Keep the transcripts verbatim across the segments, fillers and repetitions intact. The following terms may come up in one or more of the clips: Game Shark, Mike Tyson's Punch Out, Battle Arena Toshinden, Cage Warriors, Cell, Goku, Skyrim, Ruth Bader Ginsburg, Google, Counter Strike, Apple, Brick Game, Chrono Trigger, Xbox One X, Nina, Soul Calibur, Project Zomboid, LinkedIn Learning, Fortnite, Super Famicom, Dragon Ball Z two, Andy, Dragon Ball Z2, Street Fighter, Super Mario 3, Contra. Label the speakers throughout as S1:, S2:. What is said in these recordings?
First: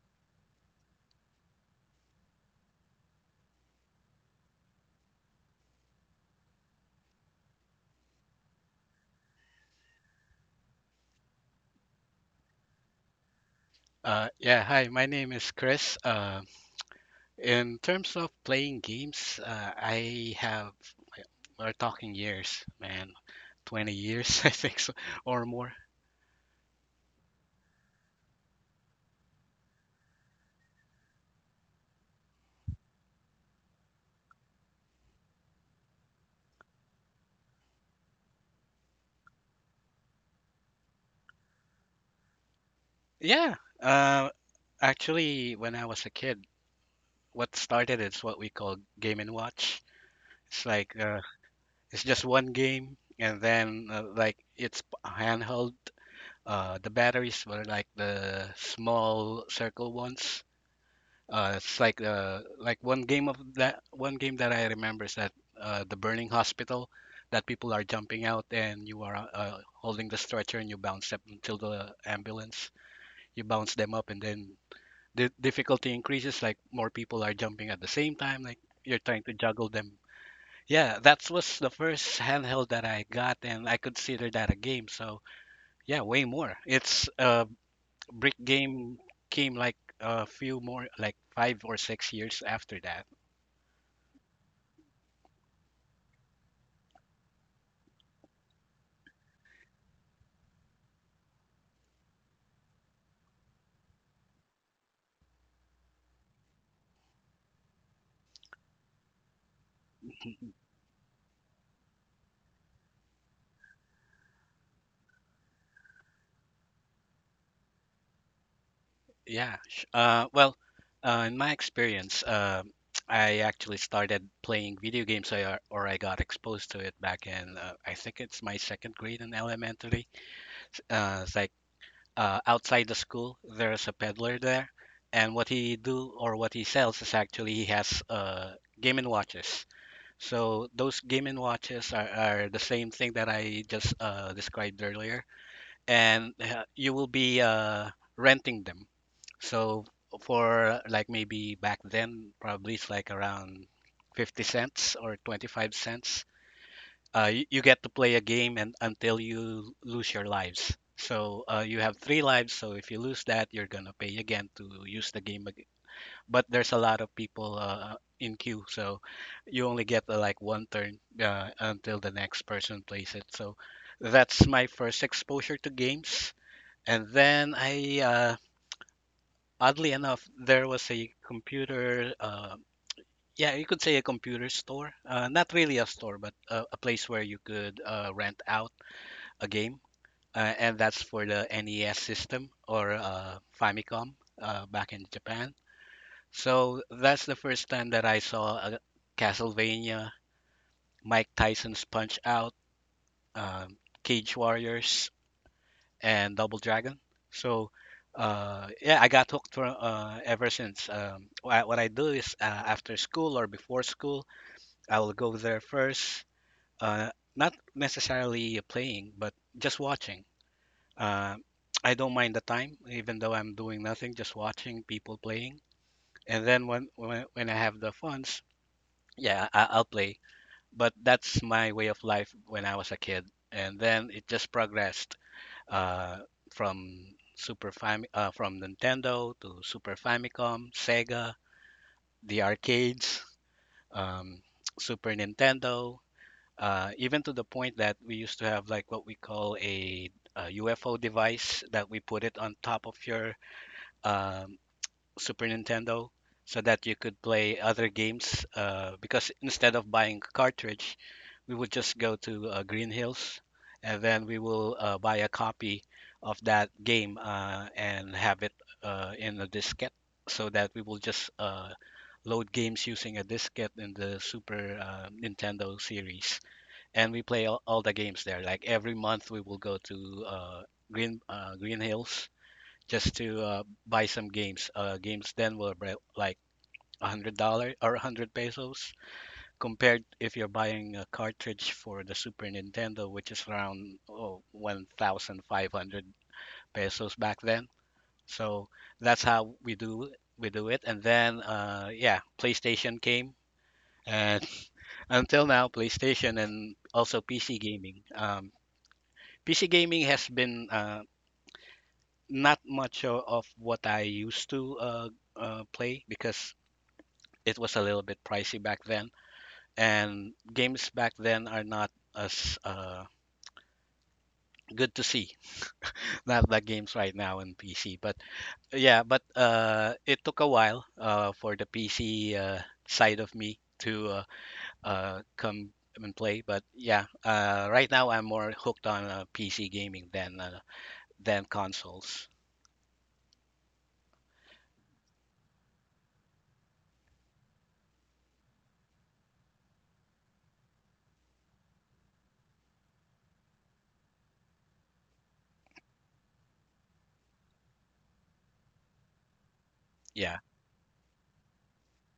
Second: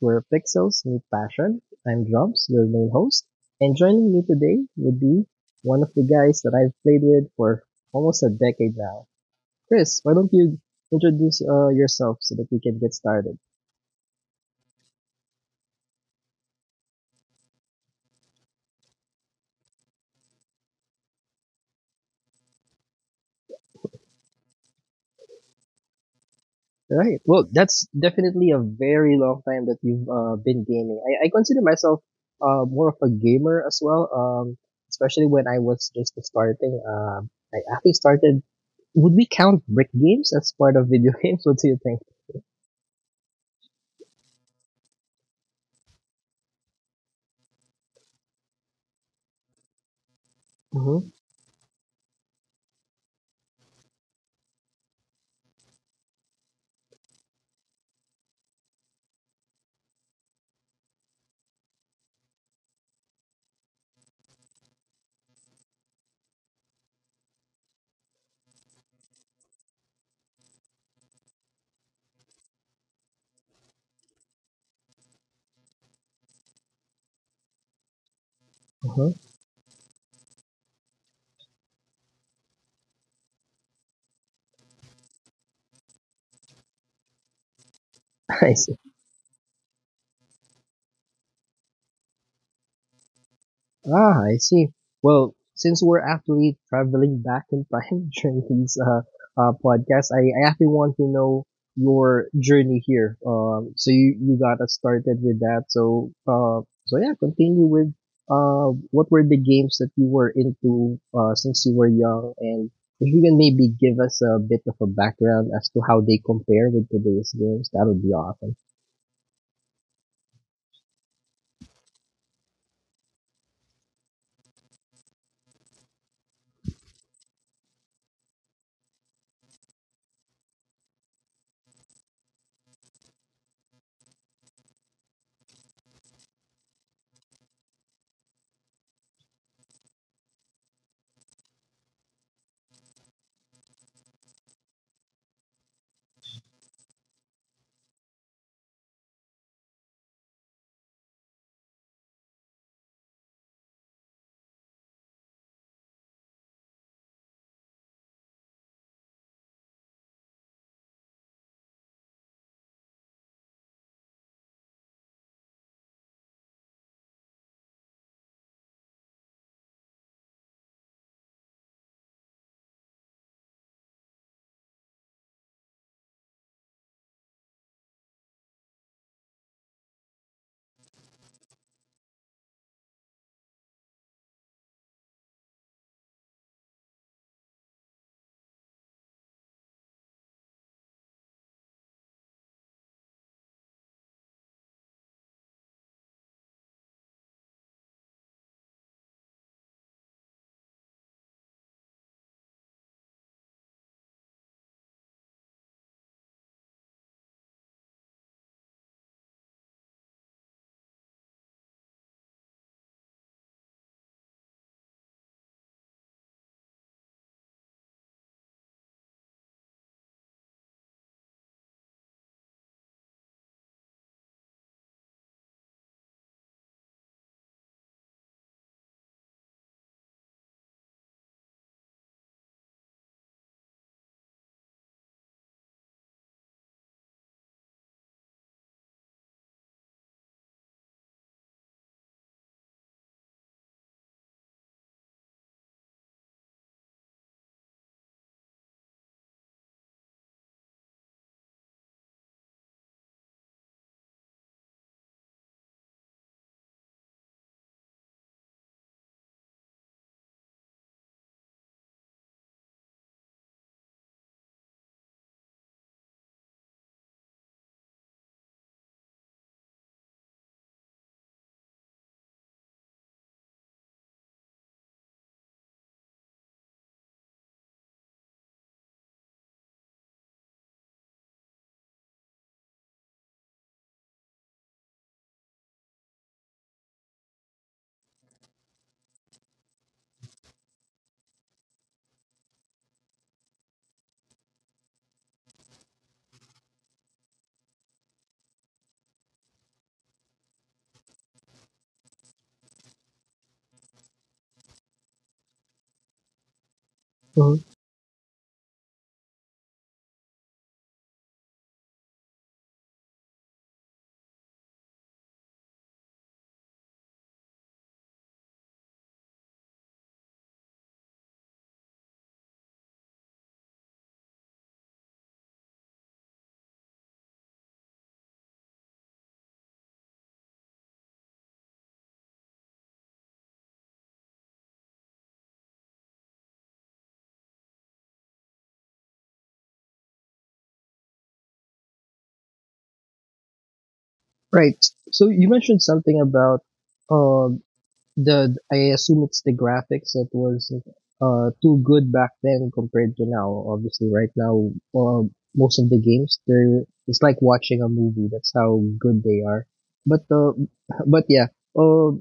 S1: where pixels meet passion. I'm Drums, your main host, and joining me today would be one of the guys that I've played with for almost a decade now. Chris, why don't you introduce uh, yourself so that we can get started?
S2: Uh, yeah, Hi, my name is Chris. Uh, in terms of playing games, uh, I have, we're talking years, man, twenty years, I think so, or more.
S1: Right. Well, that's definitely a very long time that you've uh, been gaming. I, I consider myself uh, more of a gamer as well, um, especially when I was just starting. Um, I actually started. Would we count brick games as part of video games? What do you think?
S2: Yeah, uh, Actually, when I was a kid, what started is what we call Game and Watch. It's like,
S1: Mm-hmm.
S2: uh, it's just one game, and then, uh, like, it's p- handheld. Uh, the batteries were like the small circle ones. Uh, it's like uh, like one game of That one game that I remember is that uh, the burning hospital that people are jumping out and you are uh, holding the stretcher and you bounce up until the ambulance. You bounce them up and then the difficulty increases. Like more people are jumping at the same time. Like you're
S1: Mm-hmm.
S2: trying to juggle them. Yeah, that was the first handheld that I got, and I consider that a game. So yeah, way more. It's uh, Brick
S1: I see.
S2: Game came like a few more, like five or six years after that.
S1: Ah, I see. Well, since we're actually traveling back in time during these uh, uh, podcasts, I, I actually want to know your journey here. Um, so you, you got us started with that. So, uh, so yeah, continue with, uh, what were the games that you were into, uh, since you were young? And if you can maybe give us a bit of a background as to how they compare with today's games, that would be awesome.
S2: Yeah. Sh- Uh, well, uh, in my experience, uh, I actually started playing video games I, or I got exposed to it back in, uh, I think it's my second grade in elementary. Uh, it's like uh, Outside the school, there's a peddler there. And what he do or what he sells is actually he has uh, Game& and Watches. So those Game and Watches are, are the same thing that I just uh, described earlier, and uh, you will be uh, renting them. So for like maybe back then, probably it's like around fifty cents or twenty-five cents. Uh, you, you get to play a game and until you lose your lives. So uh, you have three lives. So if you lose that, you're gonna pay again to use the game ag- but there's a lot of people uh, in queue, so you only get uh, like one turn uh, until the next person plays it. So that's my first exposure to games. And then I, uh, oddly enough, there was a computer, uh, yeah, you could say a computer store. Uh, not really a store, but a, a place where you could uh, rent out a game. Uh, and that's for the N E S system or uh, Famicom uh, back in Japan. So that's the first time that I saw a Castlevania, Mike Tyson's Punch Out, um, Cage Warriors, and Double Dragon. So uh, yeah, I got hooked for, uh, ever since. Um, wha- what I do is uh, after school or before school, I will go there first, uh, not necessarily playing, but just watching. Uh, I don't mind the time, even though I'm doing nothing, just watching people playing. And then when when, when I have the funds, yeah, I- I'll play. But that's my way of life when I was a kid, and then it just progressed uh, from Super Fam uh, from Nintendo to Super Famicom, Sega, the arcades, um, Super Nintendo, uh, even to the point that we used to have like what we call a, U F O device that we put it on top of your um, Super Nintendo so that you could play other games. Uh, because instead of buying cartridge, we would just go to uh, Green Hills and then we will uh, buy a copy of that game uh, and have it uh, in a diskette so that we will just uh, load games using a diskette in the Super uh, Nintendo series. And we play all, all the games there. Like every month, we will go to uh, Green uh, Green Hills just to uh, buy some games. Uh, games then were about, like a hundred dollar or a hundred pesos, compared if you're buying a cartridge for the Super Nintendo, which is around oh, one thousand five hundred pesos back then. So that's how we do we do it. And then uh, yeah, PlayStation came, and until now, PlayStation and also P C
S1: Mhm.
S2: gaming. Um, P C gaming has been uh, not much o- of what I used to uh, uh, play because it was a little bit pricey back then, and games back then are not as uh, good to see. Not like games right now in P C, but yeah, but uh, it took a while uh, for the P C uh, side of me to uh, uh, come and play. But yeah, uh, right now I'm more hooked on uh, P C gaming than uh, than consoles.
S1: Right. So you mentioned something about uh, the— I assume it's the graphics that was uh too good back then compared to now. Obviously, right now, uh, most of the games they're it's like watching a movie. That's how good they are. But
S2: Yeah.
S1: uh, but yeah. Uh,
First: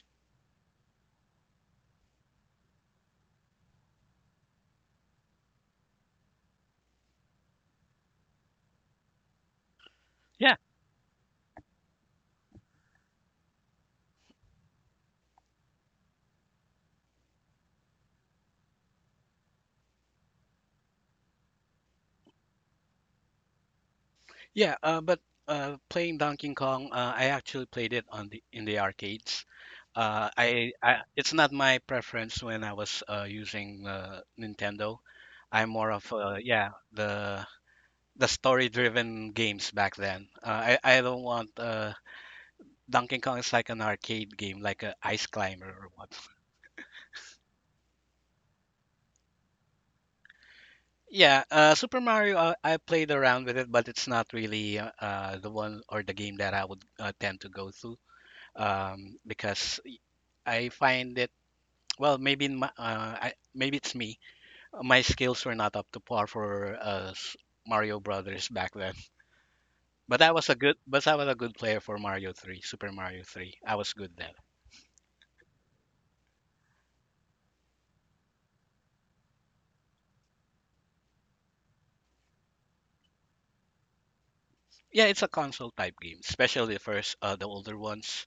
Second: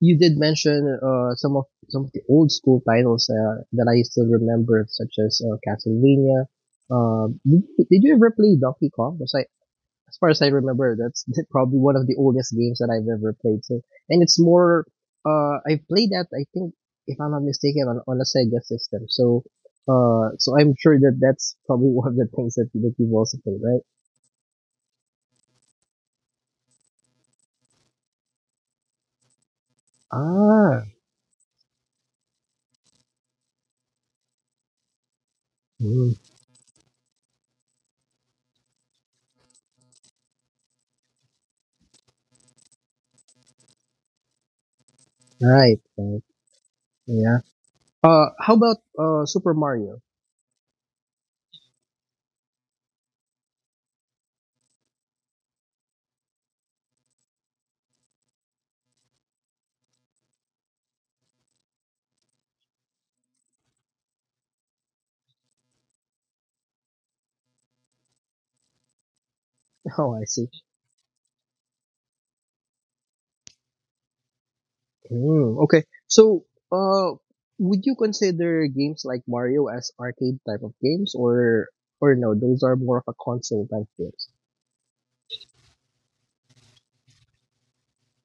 S1: you did mention uh some of some of the old school titles uh, that I still remember, such as uh, Castlevania. Uh, did, did you ever play Donkey Kong? Was I As far as I
S2: Yeah,
S1: remember, that's probably one of the oldest games that I've ever played. So, and it's more, uh, I played that, I think, if I'm not mistaken, on, on a Sega system. So, uh, so I'm sure that that's probably one of the things that, that you've also played, right?
S2: Yeah, uh, but uh, playing Donkey Kong, uh, I actually played it on the in the arcades. Uh, I,
S1: Ah,
S2: I it's not my preference when I was uh, using uh, Nintendo. I'm more of
S1: mm,
S2: uh, yeah the the story-driven games back then. Uh, I I don't want uh, Donkey Kong is like an arcade game, like a ice climber
S1: right,
S2: or what.
S1: right. Yeah. Uh, how about, uh, Super Mario?
S2: Yeah, uh, Super Mario, uh, I played around with it, but it's not really uh, uh, the one or the game that I would uh, tend to go through um, because I find that well, maybe in my, uh, I, maybe it's me. My skills were not up to par for uh, s- Mario Brothers back then.
S1: Oh,
S2: But
S1: I
S2: I
S1: see.
S2: was a good, but I was a good player for Mario three, Super Mario three. I was good then.
S1: Mm, okay. So, uh, would you consider games like Mario as arcade type of games, or, or no, those are more of a console type games?
S2: Yeah, it's a console type game, especially the first, uh, the older ones.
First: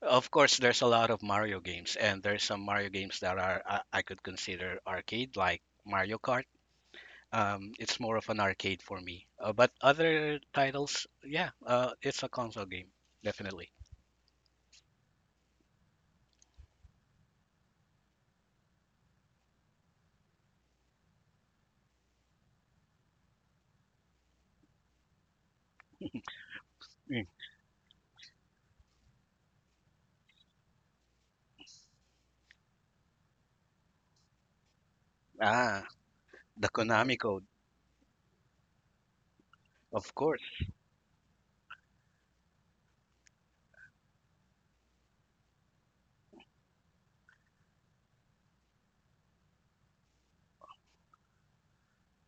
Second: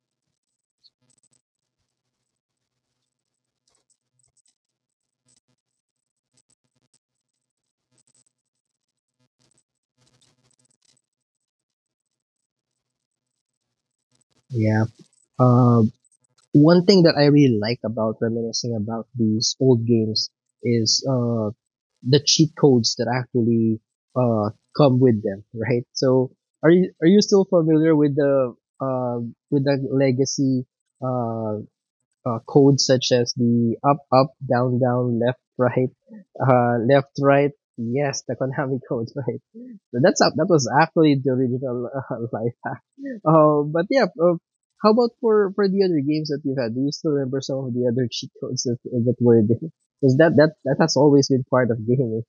S2: Of course, there's a lot of Mario games, and there's some Mario games that are I, I could consider arcade, like Mario Kart. Um, it's more of an arcade for me. Uh, but other titles, yeah, uh, it's a console game, definitely.
S1: Yeah. Uh, One thing that I really like about reminiscing about these old games is uh, the cheat codes that actually uh, come with them, right? So, are you are you still familiar with the uh, with the legacy uh, uh, codes such as the up, up, down, down, left,
S2: Ah,
S1: right,
S2: the
S1: uh, left,
S2: Konami code,
S1: right. Yes, the Konami code, right? So
S2: of
S1: that's up. That
S2: course.
S1: was actually the original uh, life hack. Uh, but yeah, uh, how about for for the other games that you've had? Do you still remember some of the other cheat codes that that were there? Because that that that has always been part of gaming.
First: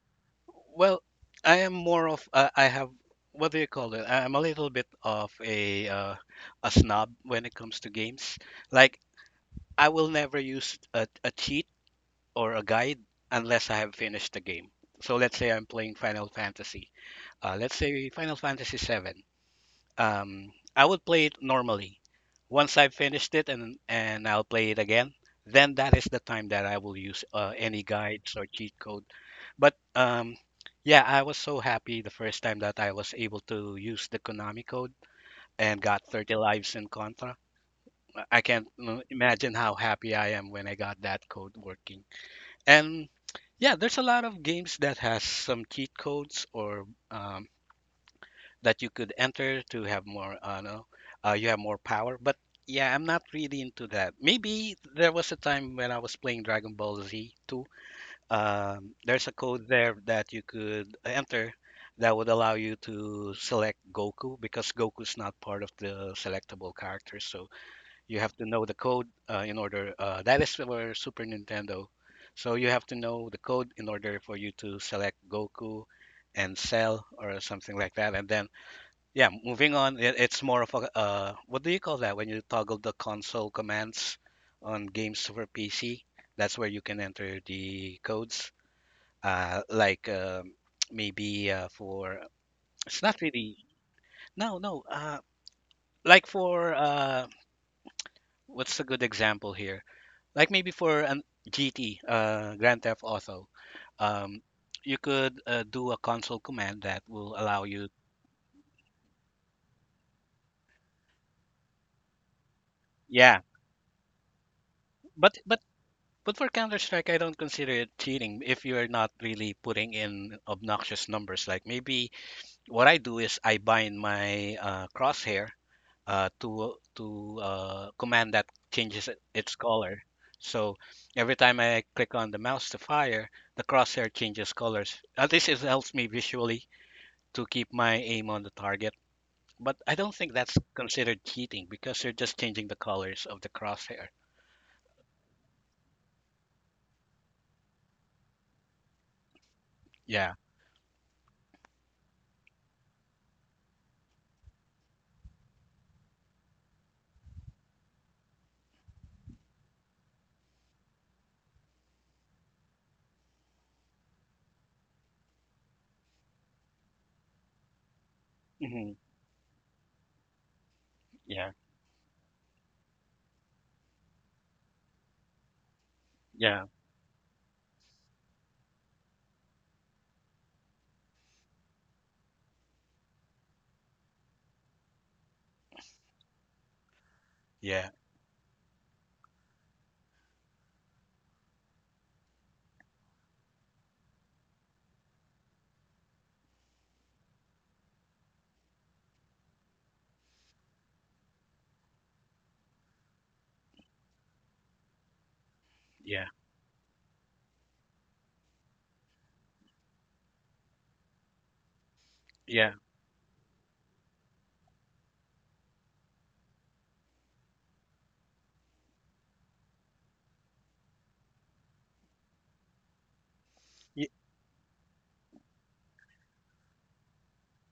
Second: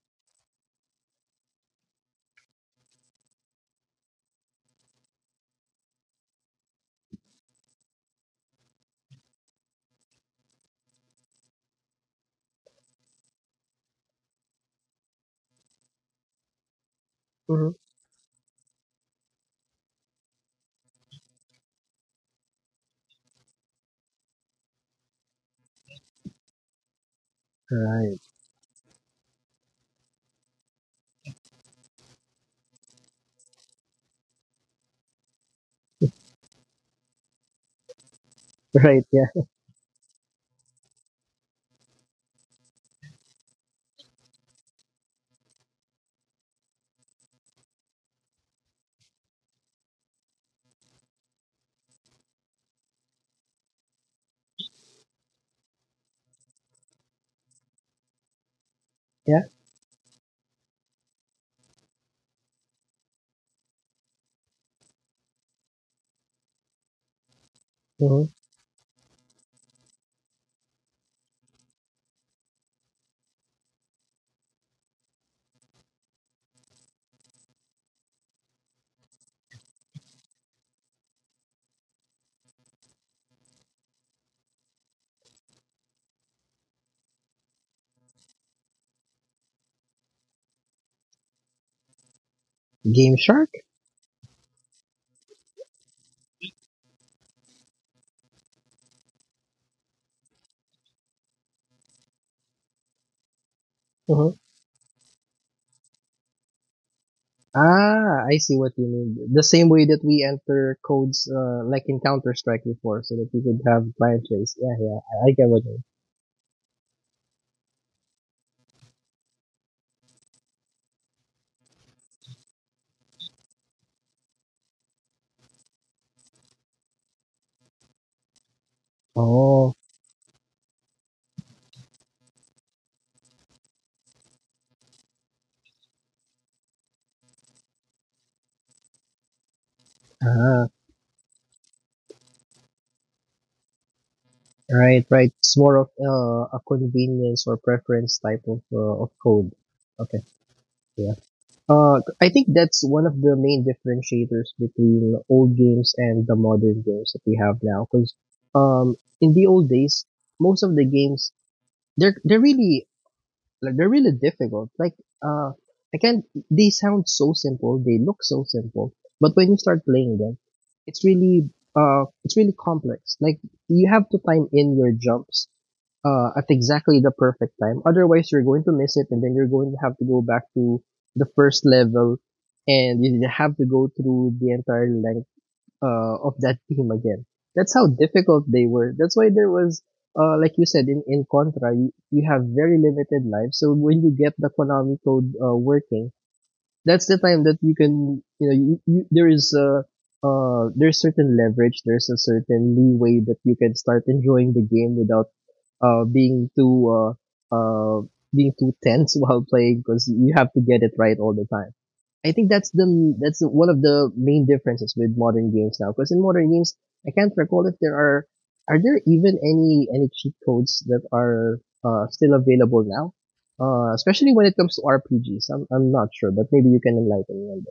S2: Well, I am more of uh, I have what do you call it? I'm a little bit of a uh, a snob when it comes to games. Like I will never use a, a cheat or a guide unless I have finished the game. So let's say I'm playing Final Fantasy. Uh,
S1: Mhm.
S2: let's say Final Fantasy Seven. Um, I would play it normally. Once I've finished it and and I'll play it again, then that is the time that I will use uh, any
S1: Right.
S2: guides or cheat code. But um, yeah, I was so happy the first time that I was able to use the Konami code and got thirty lives in Contra. I can't uh,
S1: Right. Yeah.
S2: imagine how happy I am when I got that code working. And yeah, there's a lot of games that has some cheat codes or um, that you could enter to have more uh, no, uh, you have more power but yeah, I'm not really into that. Maybe there was a time when I was playing Dragon Ball Z too. Um, there's a
S1: Yeah.
S2: code there that you could enter that would allow you to select Goku, because Goku's not part of the selectable characters, so you
S1: Mm-hmm.
S2: have to know the code uh, in order uh, that is for Super Nintendo, so you have to know the code in order for you to select Goku and Cell or something like that. And then yeah, moving on, it, it's more of a uh, what do you call that when you toggle the console commands on games for P C? That's where you can enter the codes. Uh, like um maybe uh, for it's
S1: Game
S2: not
S1: Shark.
S2: really no no uh, like for uh, What's a good example here? Like maybe for an G T, uh, Grand Theft Auto,
S1: Mm-hmm.
S2: um, you could uh, do a console command that will allow you.
S1: Ah, I see what you mean. The same way that we enter codes, uh, like in Counter Strike before, so that
S2: Yeah,
S1: we could have client trace. Yeah, yeah, I, I
S2: but
S1: get
S2: but
S1: what you mean.
S2: But for Counter Strike, I don't consider it cheating if you're not really putting in obnoxious numbers. Like maybe what I do is I bind my uh, crosshair uh, to to uh, command that changes it- its
S1: Oh,
S2: color. So every time I click on the mouse to fire, the crosshair changes colors. At least it helps me visually to keep my aim on the target. But I don't think that's
S1: ah,
S2: considered cheating because you're just changing the colors of the crosshair.
S1: right, right. It's more of uh, a convenience or preference type of uh, of code. Okay,
S2: Yeah.
S1: yeah. Uh, I think that's one of the main differentiators between old games and the modern games that we have now. Because um, in the old days, most of the games they're they're really— like they're really difficult. Like uh, I can't. They sound so simple. They look so
S2: hmm
S1: simple, but when you start playing them, it's really
S2: Yeah.
S1: uh, it's really complex. Like you have to time in your jumps uh, at
S2: Yeah.
S1: exactly the perfect time. Otherwise, you're going to miss it, and then you're going to have to go back to the first level, and you have to go through the entire length uh, of that team again. That's how
S2: Yeah.
S1: difficult they were. That's why there was, uh, like you said, in, in Contra, you, you have very limited life. So when you get the Konami code uh, working, that's the time that you can, you know, you, you, there is uh, uh, there's certain leverage, there's a certain leeway that you can start enjoying the game without uh,
S2: Yeah.
S1: being too uh, uh, being too tense while playing because you have to get it right all the time. I think that's
S2: Yeah.
S1: the— that's one of the main differences with modern games now. Because in modern games, I can't recall if there are— are there even any any cheat codes that are uh, still available now. Uh,
S2: Y-
S1: especially when it comes to R P Gs, I'm I'm not sure, but maybe you can enlighten me on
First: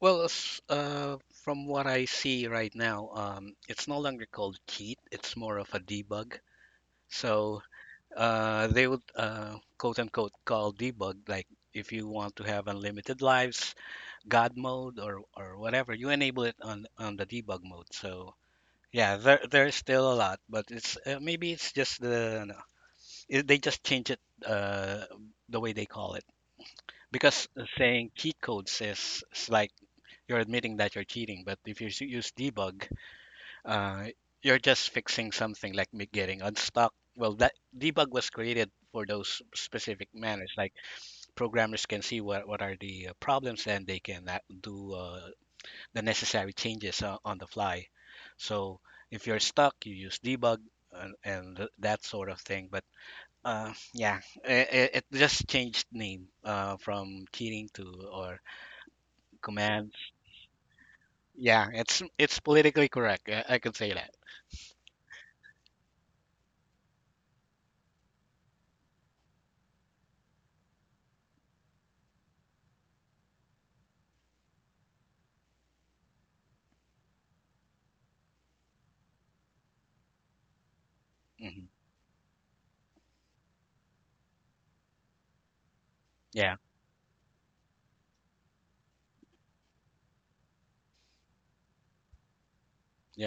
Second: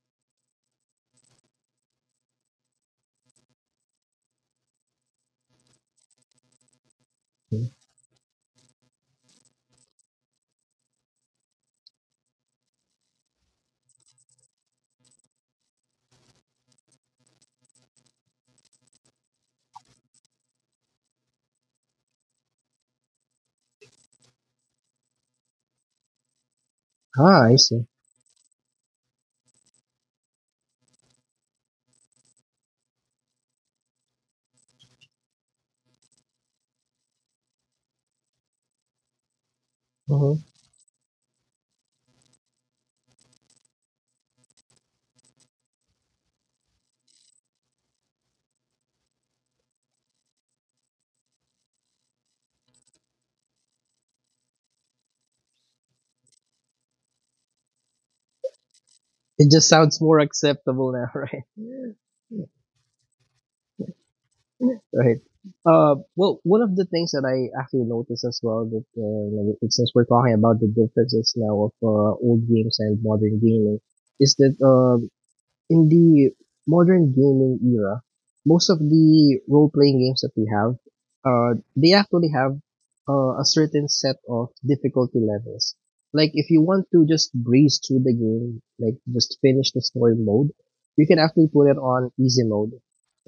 S2: Well, s- uh, From what I see right now, um, it's no longer called cheat. It's more of a debug. So
S1: that.
S2: uh, they would uh, quote unquote call debug like if you want to have unlimited lives, God mode, or or whatever, you enable it on on the debug mode. So yeah, there there's still a lot, but it's uh, maybe it's just the no, it, they just change it uh, the way they call it because
S1: Ah, I see.
S2: saying cheat codes is, is like you're admitting that you're cheating. But if you s- use debug, uh, you're just fixing something like me getting unstuck. Well, that debug was created for those specific
S1: Mhm.
S2: manners. Like programmers can see what, what are the uh, problems and they can uh, do uh, the necessary changes uh, on the fly. So if you're stuck, you use debug and, and th- that sort of thing. But uh, yeah, it, it just changed name uh, from cheating to or
S1: It just
S2: command.
S1: sounds more acceptable now, right?
S2: Yeah, it's it's politically correct. I, I could say that.
S1: Right. Uh, well, one of the things that I actually noticed as well that uh, like, since we're talking about the differences now of uh, old games and modern gaming, is that uh, in the modern gaming era, most of the role playing games that we have, uh,
S2: hmm
S1: they actually have uh, a certain set of difficulty levels. Like if
S2: Yeah,
S1: you want to just breeze through the game, like just finish the story mode, you can actually put it on easy mode.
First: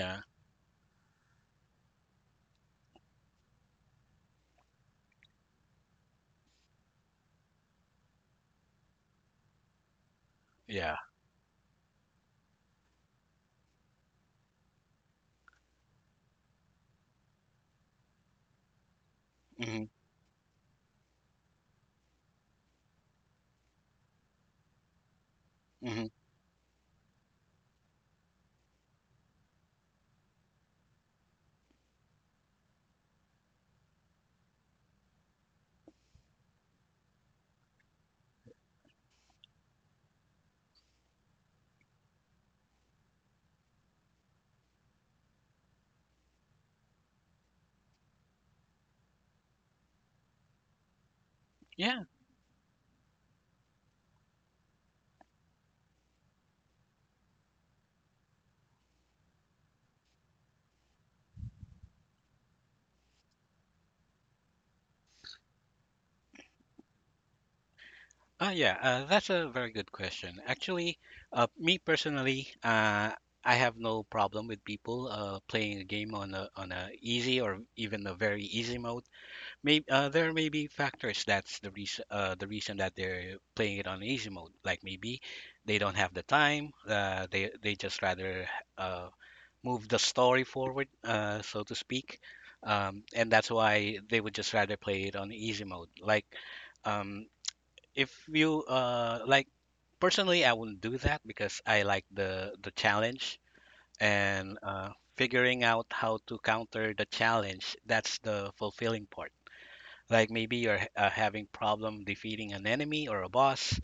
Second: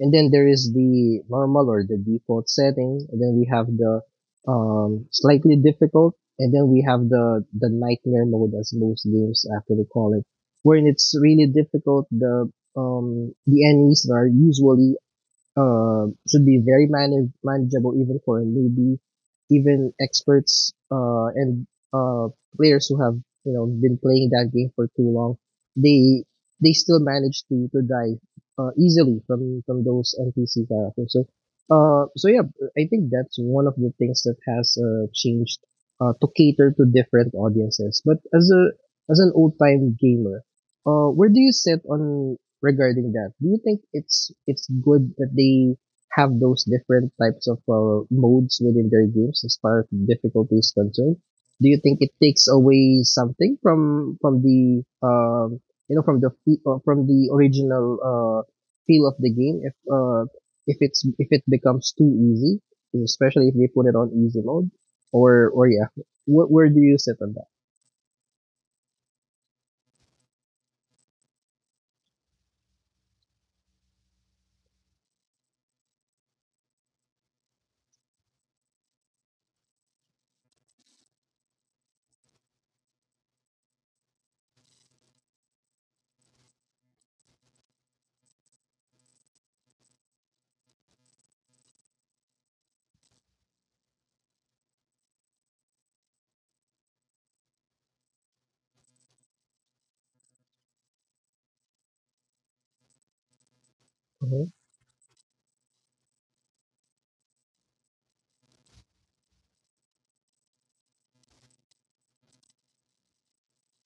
S1: And then there is the normal or the default setting, and then we have the um, slightly difficult, and then we have the the nightmare mode as most games actually call it when
S2: yeah.
S1: it's really difficult, the um, the enemies are usually uh, should be very manage- manageable even for a newbie,
S2: hmm
S1: even experts uh, and uh, players who have, you know, been playing that game for too long.
S2: hmm
S1: They they still manage to to die uh, easily from from those N P C characters. So uh, so yeah, I think that's one of the things that has uh, changed uh, to cater to different audiences. But as a— as an old time gamer, uh, where do you sit on— regarding that? Do you think it's— it's good that they have those different types of uh, modes within their games as far as difficulty is concerned? Do you think
S2: Yeah,
S1: it takes away something from from the um you know from the fe- uh, from the original uh feel of the game if uh if it's— if it becomes too easy, especially if they put it on easy mode, or or yeah, where, where do you sit on that?
S2: uh, yeah. Uh, that's a very good question. Actually, uh, me personally, uh, I have no problem with people uh, playing a game on a on a easy or even a very easy mode. Maybe uh, there may be factors that's the reason uh, the reason that they're playing it on easy mode. Like maybe they don't have the time. Uh, they they just rather uh, move the story forward, uh, so to speak, um, and that's why they would just rather play it on easy mode. Like um, if you uh, like personally, I wouldn't do that because I like the the challenge
S1: Mhm.
S2: and uh, figuring out how to counter the challenge. That's the fulfilling part, like maybe you're h- uh, having problem defeating an enemy or a boss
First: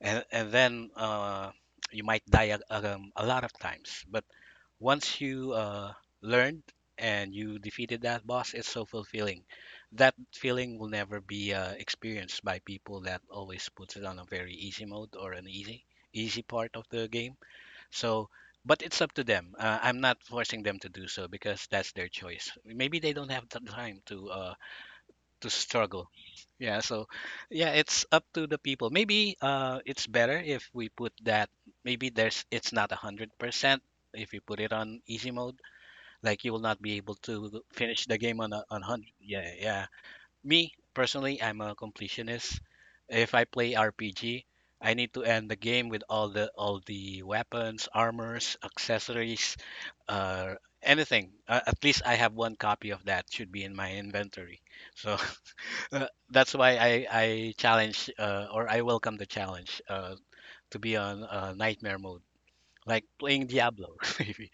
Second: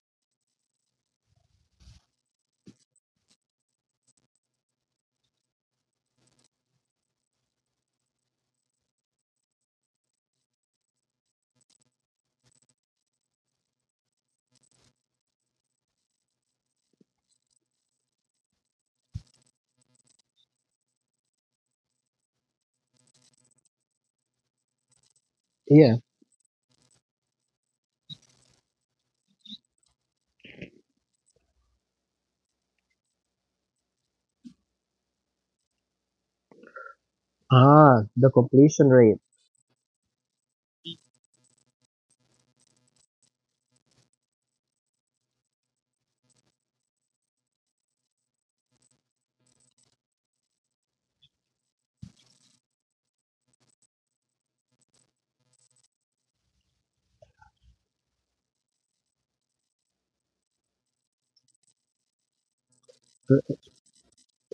S2: and and then uh, you might die a, um, a lot of times. But once you uh, learned and you defeated that boss, it's so fulfilling. That feeling will never be uh, experienced by people that always puts it on a very easy mode or an easy easy part of the game. So but it's up to them. uh, I'm not forcing them to do so because that's their choice. Maybe they don't have the time to uh, to
S1: Yeah.
S2: struggle. Yeah, so yeah, it's up to the people. Maybe uh it's better if we put that. Maybe there's, it's not a hundred percent. If you put it on easy mode, like you will not be able to
S1: Ah,
S2: finish the
S1: the
S2: game on a on
S1: completion
S2: hundred.
S1: rate.
S2: Yeah, yeah. Me personally, I'm a completionist. If I play R P G, I need to end the game with all the all the weapons, armors, accessories, uh anything. Uh, at least I have one copy of that should be in my inventory. So Uh, that's why I I challenge uh, or I welcome the challenge uh, to be on uh, nightmare mode, like playing Diablo. Maybe.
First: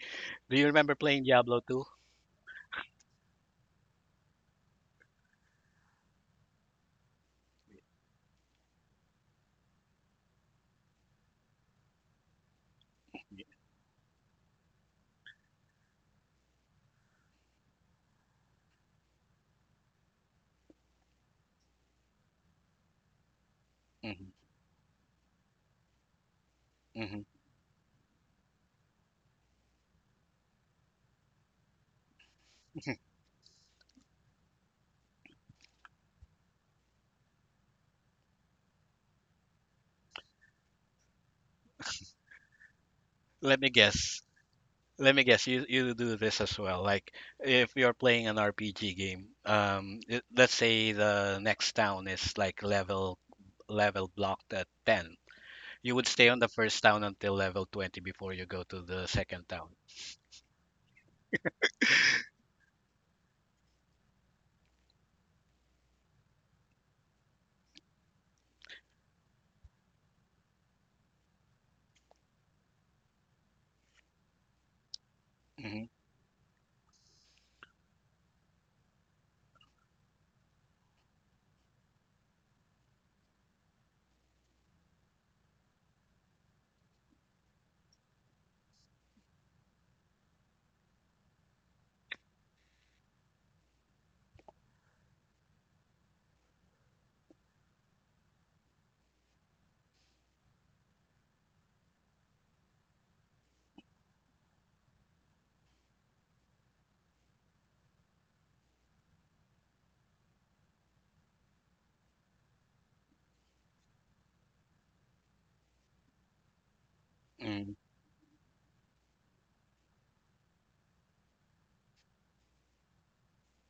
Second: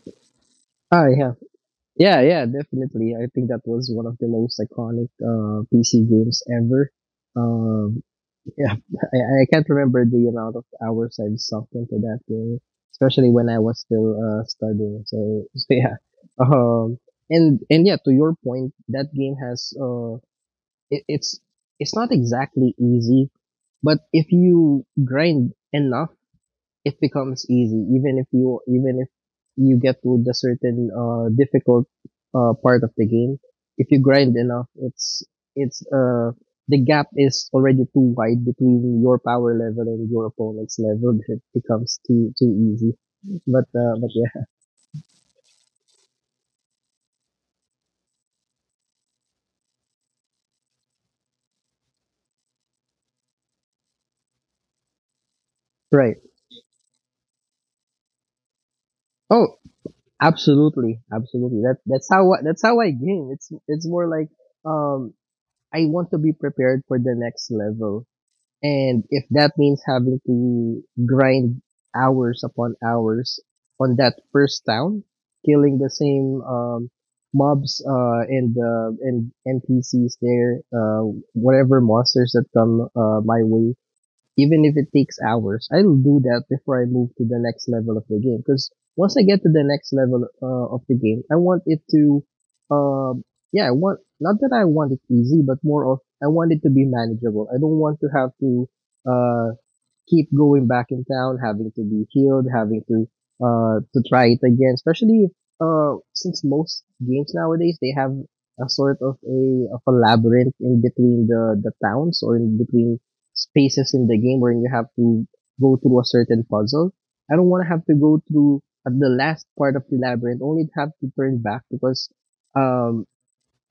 S2: Do you remember
S1: Ah,
S2: playing
S1: yeah.
S2: Diablo two?
S1: Yeah, yeah, definitely. I think that was one of the most iconic uh, P C games ever. Um, yeah, I, I can't remember the amount of hours I've sunk into that game, especially when I was still uh, studying. So, so yeah, um, and and yeah, to your point, that game has uh, it, it's— it's not exactly easy, but
S2: hmm
S1: if you grind enough, it
S2: hmm
S1: becomes easy, even if you— even if you get to the certain uh difficult uh part of the game, if you grind enough, it's it's uh the gap is already too wide between your power level and your opponent's level. It becomes too too easy.
S2: Let
S1: But
S2: me
S1: uh but
S2: guess.
S1: yeah.
S2: Let me guess. You you do this as well. Like if you're playing an R P G game, um, it- let's say the next town is like level level blocked at ten. You would
S1: Right.
S2: stay on the first town until level twenty before you go to the second
S1: Oh,
S2: town.
S1: absolutely, absolutely. That that's how I, that's how I game. it's it's more like, um I want to be prepared for the next level. And if that means having to grind hours upon hours on that first town, killing the same um, mobs uh, and uh, and N P Cs there, uh, whatever monsters that come uh, my way, even if it takes hours, I'll do that before I move to the next level of the game. Because once I get to the next level uh, of the game, I want it to— um, yeah, I want— not that I want it easy, but more of I want it to be manageable. I don't want to have to uh, keep going back in town, having to be healed, having to uh, to try it again. Especially if, uh, since most games nowadays they have a sort of a— of a labyrinth in between the— the towns or in between spaces in the game where you have to go through a certain puzzle. I don't want to
S2: hmm
S1: have to go through at the last part of the labyrinth only to have to turn back because um,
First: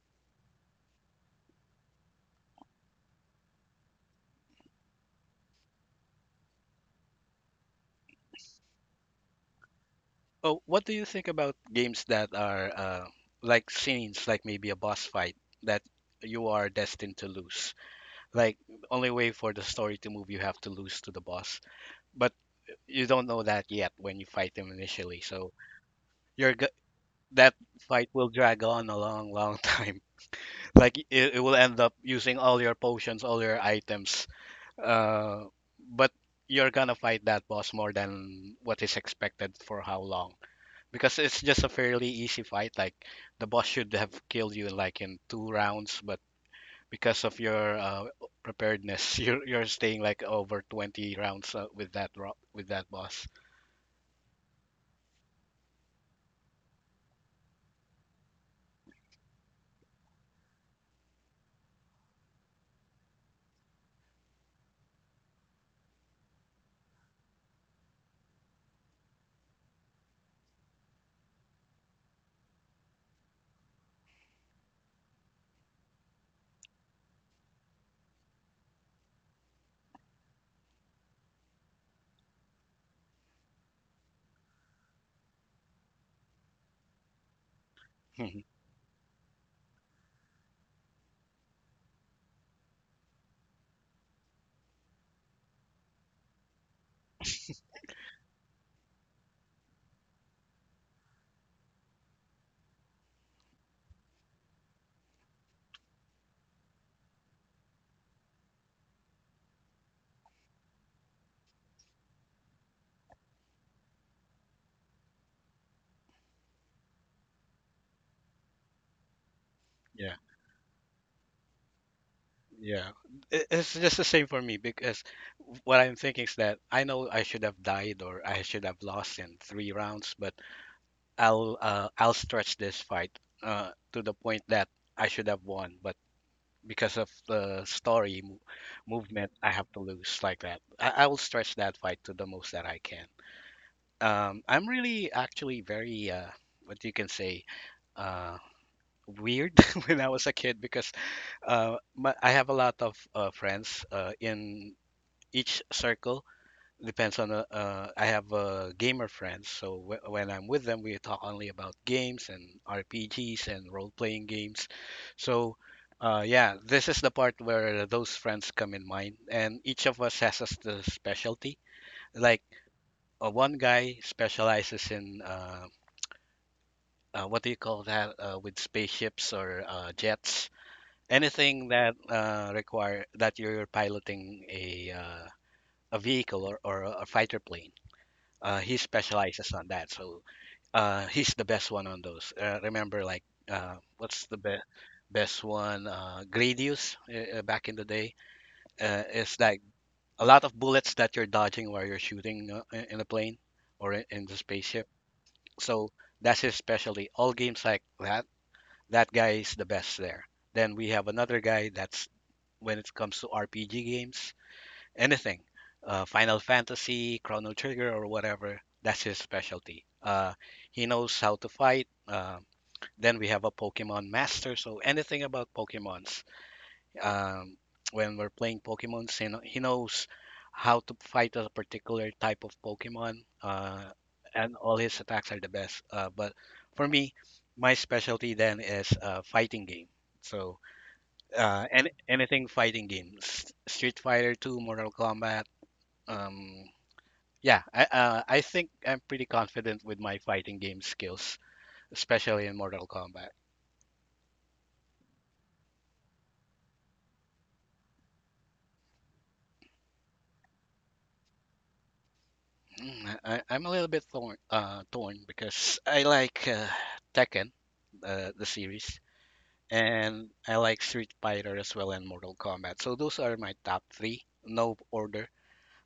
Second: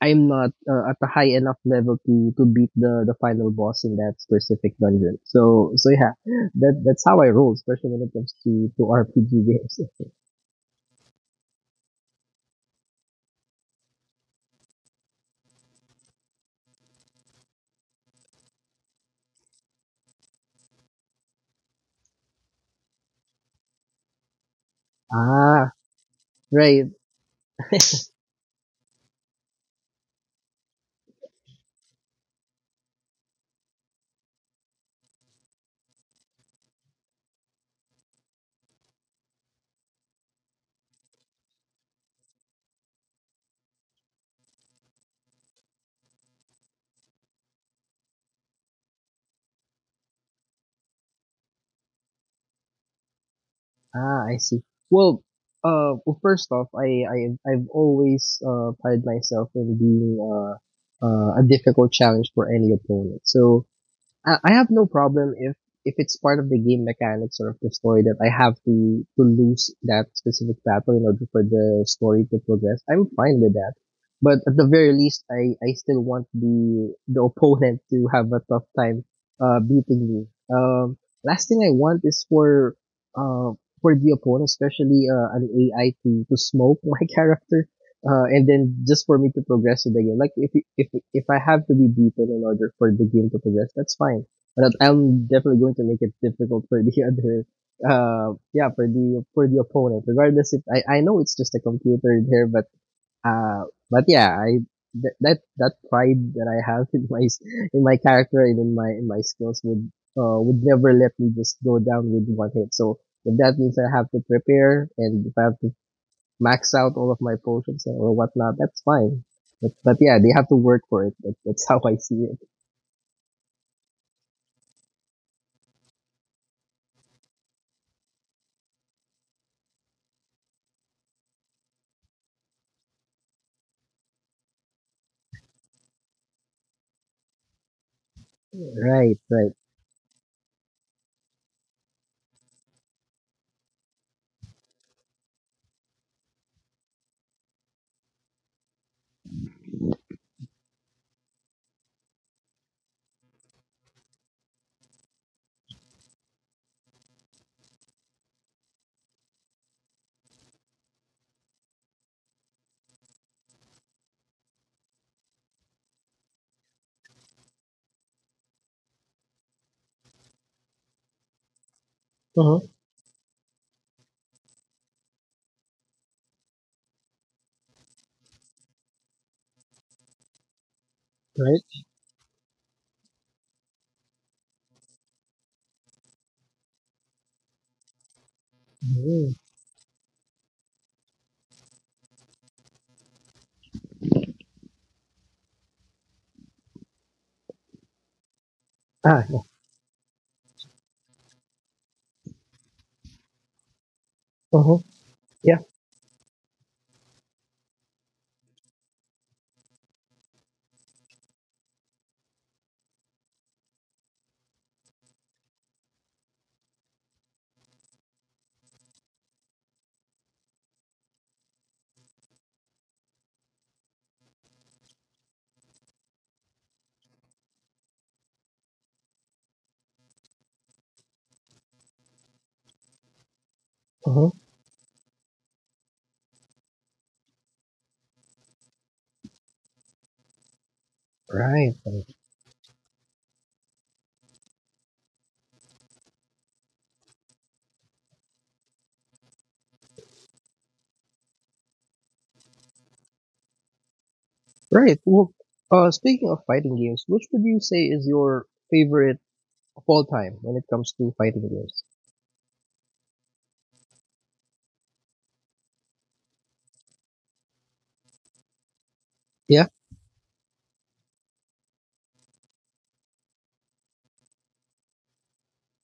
S1: I'm not uh, at a high enough level to, to beat the, the final boss in that specific dungeon. So so yeah, that that's how I roll, especially when it comes to, to R P G games.
S2: Oh, what do you think about games that are uh, like scenes, like maybe a boss fight that you are destined to lose? Like only way for the story to move, you have to lose to the boss, but you don't know that yet when you fight them initially. So
S1: Ah,
S2: you're g
S1: right.
S2: That fight will drag on a long, long time. Like it, it will end up using all your potions, all your items, uh, but you're gonna fight that boss more than what is expected for how long because it's just a fairly easy fight. Like the boss should have killed you like in two rounds, but because of your uh, preparedness, you're you're staying like over twenty rounds uh, with that ro- with that boss.
S1: Ah, I see. Well, uh, well, first off, I, I, I've always, uh, prided myself in being, uh, uh, a difficult challenge for any opponent. So, I I have no problem if— if it's part of the game mechanics or of the story that I have to— to lose that specific battle in order for the story to progress. I'm fine with that. But at the very least, I, I still want the the opponent to have a tough time uh, beating me. Um, Last thing I want is for uh, for the opponent, especially uh, an A I, to, to smoke my character uh,
S2: Mhm.
S1: and then just for me to progress in the game. Like if if if I have to be beaten in order for the game to progress, that's fine. But I'm definitely going to make it difficult for the other, uh, yeah, for the for the opponent. Regardless, if I I know it's just a computer there, but uh, but yeah, I that that, that pride that I have in my in my character and in my in my skills would uh would never let me just go down with one hit. So if that means I have to prepare and if I have to max out all of my potions or whatnot, that's fine. But, but
S2: Yeah,
S1: yeah, they have to work for it. That, that's how I see it.
S2: yeah. It, it's just the same for me because what I'm thinking is that I know I should have died or I should have lost in three rounds, but I'll uh, I'll stretch this fight uh, to the point that I should have won, but because of the story mo-
S1: Right,
S2: movement I
S1: right.
S2: have to lose. Like that, I, I will stretch that fight to the most that I can. um I'm really actually very uh what you can say uh weird when I was a kid because uh my, I have a lot of uh, friends uh in each circle. Depends on uh, uh I have uh gamer friends, so wh- when I'm with them, we talk only about games and R P Gs and role-playing games. So, uh, yeah, this is the part where those friends come in mind, and each of us has a s- the specialty. Like
S1: Uh-huh.
S2: uh, one guy specializes in uh, uh, what do you call that uh, with spaceships or uh, jets, anything
S1: Right.
S2: that uh, require that you're piloting a uh, a vehicle or, or a fighter plane. Uh, he
S1: Mm.
S2: specializes on that, so uh, he's the best one on those. Uh, remember, like uh, what's the be- best one? Uh, Gradius uh, uh, back in the day. Uh,
S1: Ah,
S2: it's
S1: yeah.
S2: like a lot of bullets that you're dodging while you're shooting uh, i- in a plane or i- in the
S1: Uh-huh.
S2: spaceship.
S1: Yeah.
S2: So that's his specialty. All games like that, that guy is the best there. Then we have another guy that's when it comes to R P G games anything, uh, Final Fantasy, Chrono Trigger, or whatever. That's his specialty. Uh, he knows how to fight. Uh, then we have a Pokemon master, so anything about Pokemons. Um, when we're playing Pokemon, he kno- he knows how to fight a particular type of Pokemon, uh,
S1: Uh-huh.
S2: and all his attacks are the best. Uh, but for me, my specialty then is uh, fighting game. So uh,
S1: Right,
S2: any,
S1: right.
S2: anything fighting games, Street Fighter two, Mortal Kombat, um, yeah, I, uh, I think I'm pretty confident with my fighting game skills, especially in Mortal Kombat.
S1: Right. Well, uh, speaking of fighting games, which would you say is your favorite of all time when it comes to fighting games?
S2: Mm, I, I'm a little bit torn, uh, torn because I like uh, Tekken, uh, the series,
S1: Yeah.
S2: and I like Street Fighter as well and Mortal Kombat. So those are my top three, no order.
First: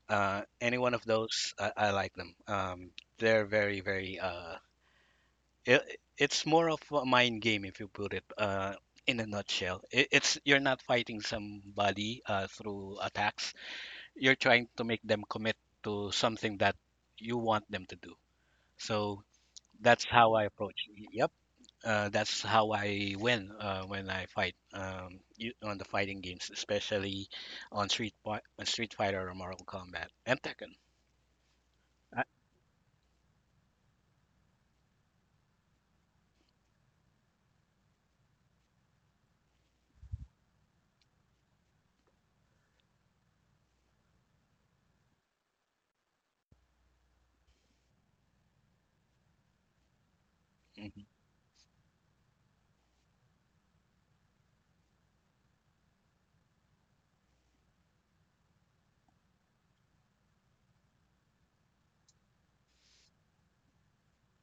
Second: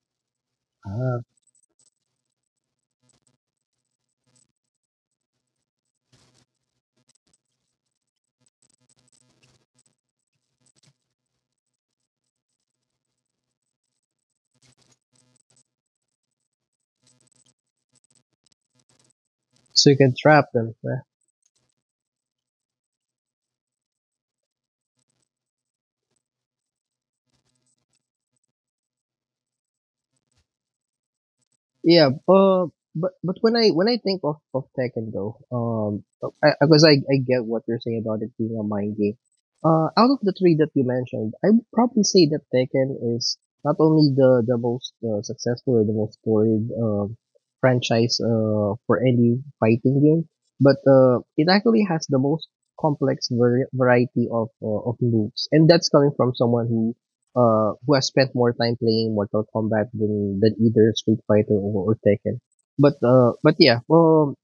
S2: Uh, any one of
S1: Ah,
S2: those, I, I like them. Um, they're very, very uh, It, it's more of a mind game if you put it uh, in a nutshell. It, it's You're not fighting somebody uh, through attacks. You're trying to make them commit to something that you want them to do. So
S1: so you
S2: that's
S1: can
S2: how I
S1: trap them.
S2: approach.
S1: Yeah.
S2: Yep. Uh, that's how I win uh, when I fight um, you, on the fighting games, especially on Street Fi- on Street Fighter or Mortal Kombat and Tekken.
S1: Yeah,
S2: I,
S1: but but but when I when I think of of Tekken though, um, because I, 'cause I I get what you're saying about it being a mind game. Uh, out of the three that you mentioned, I would probably say that Tekken is not only the the most uh, successful or the most storied um franchise uh for any fighting game, but
S2: hmm
S1: uh it actually has the most complex vari- variety of uh, of moves, and that's coming from someone who uh, who has spent more time playing Mortal Kombat than, than either Street Fighter or, or Tekken. But uh, but yeah, well,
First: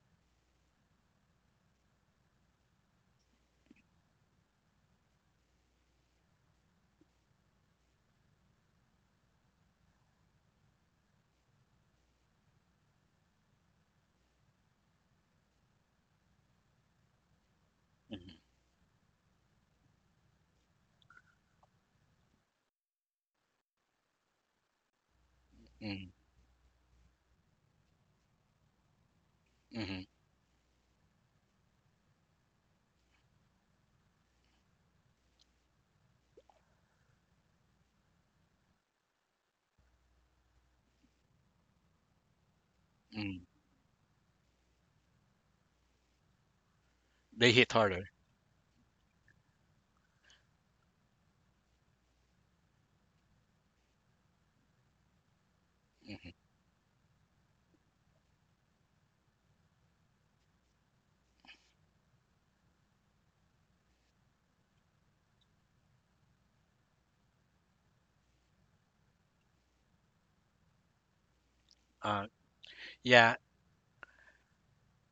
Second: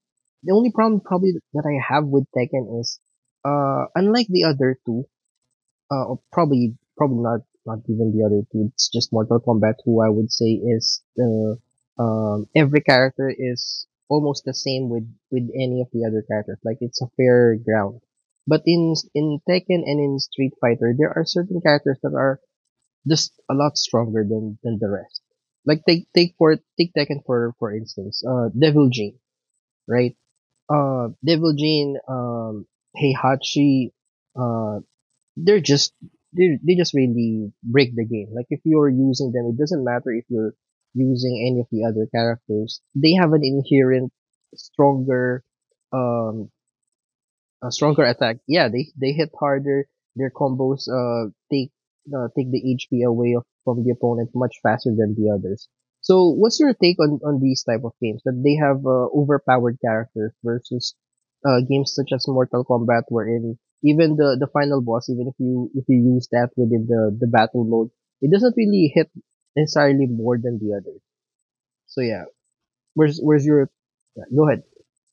S1: the only problem probably that I have with Tekken is, uh, unlike the other two, uh, or probably probably not not even the other two. It's just Mortal Kombat, who I would say is uh, um, every character is almost the same with with any of the other characters. Like it's a fair ground. But in in Tekken and in Street Fighter, there are certain characters that are just a lot stronger than than the rest. Like take
S2: hmm
S1: take for take Tekken for for instance, uh, Devil Jin,
S2: hmm
S1: right? Uh, Devil Jin, um, Heihachi, uh, they're just they they just really break the game. Like if you're using them, it doesn't matter if you're using any of the other characters. They have an
S2: hmm
S1: inherent stronger um
S2: They
S1: a
S2: hit
S1: stronger
S2: harder.
S1: attack. Yeah, they they hit harder. Their combos uh take uh, take the H P away of, from the opponent much faster than the others. So
S2: hmm
S1: what's your take on on these type of games that they have uh, overpowered characters versus uh, games such as Mortal Kombat wherein even the the final boss, even if you if you use that within the the battle mode, it doesn't really hit necessarily more than the others. So yeah,
S2: Uh,
S1: where's
S2: yeah,
S1: where's your yeah, go ahead.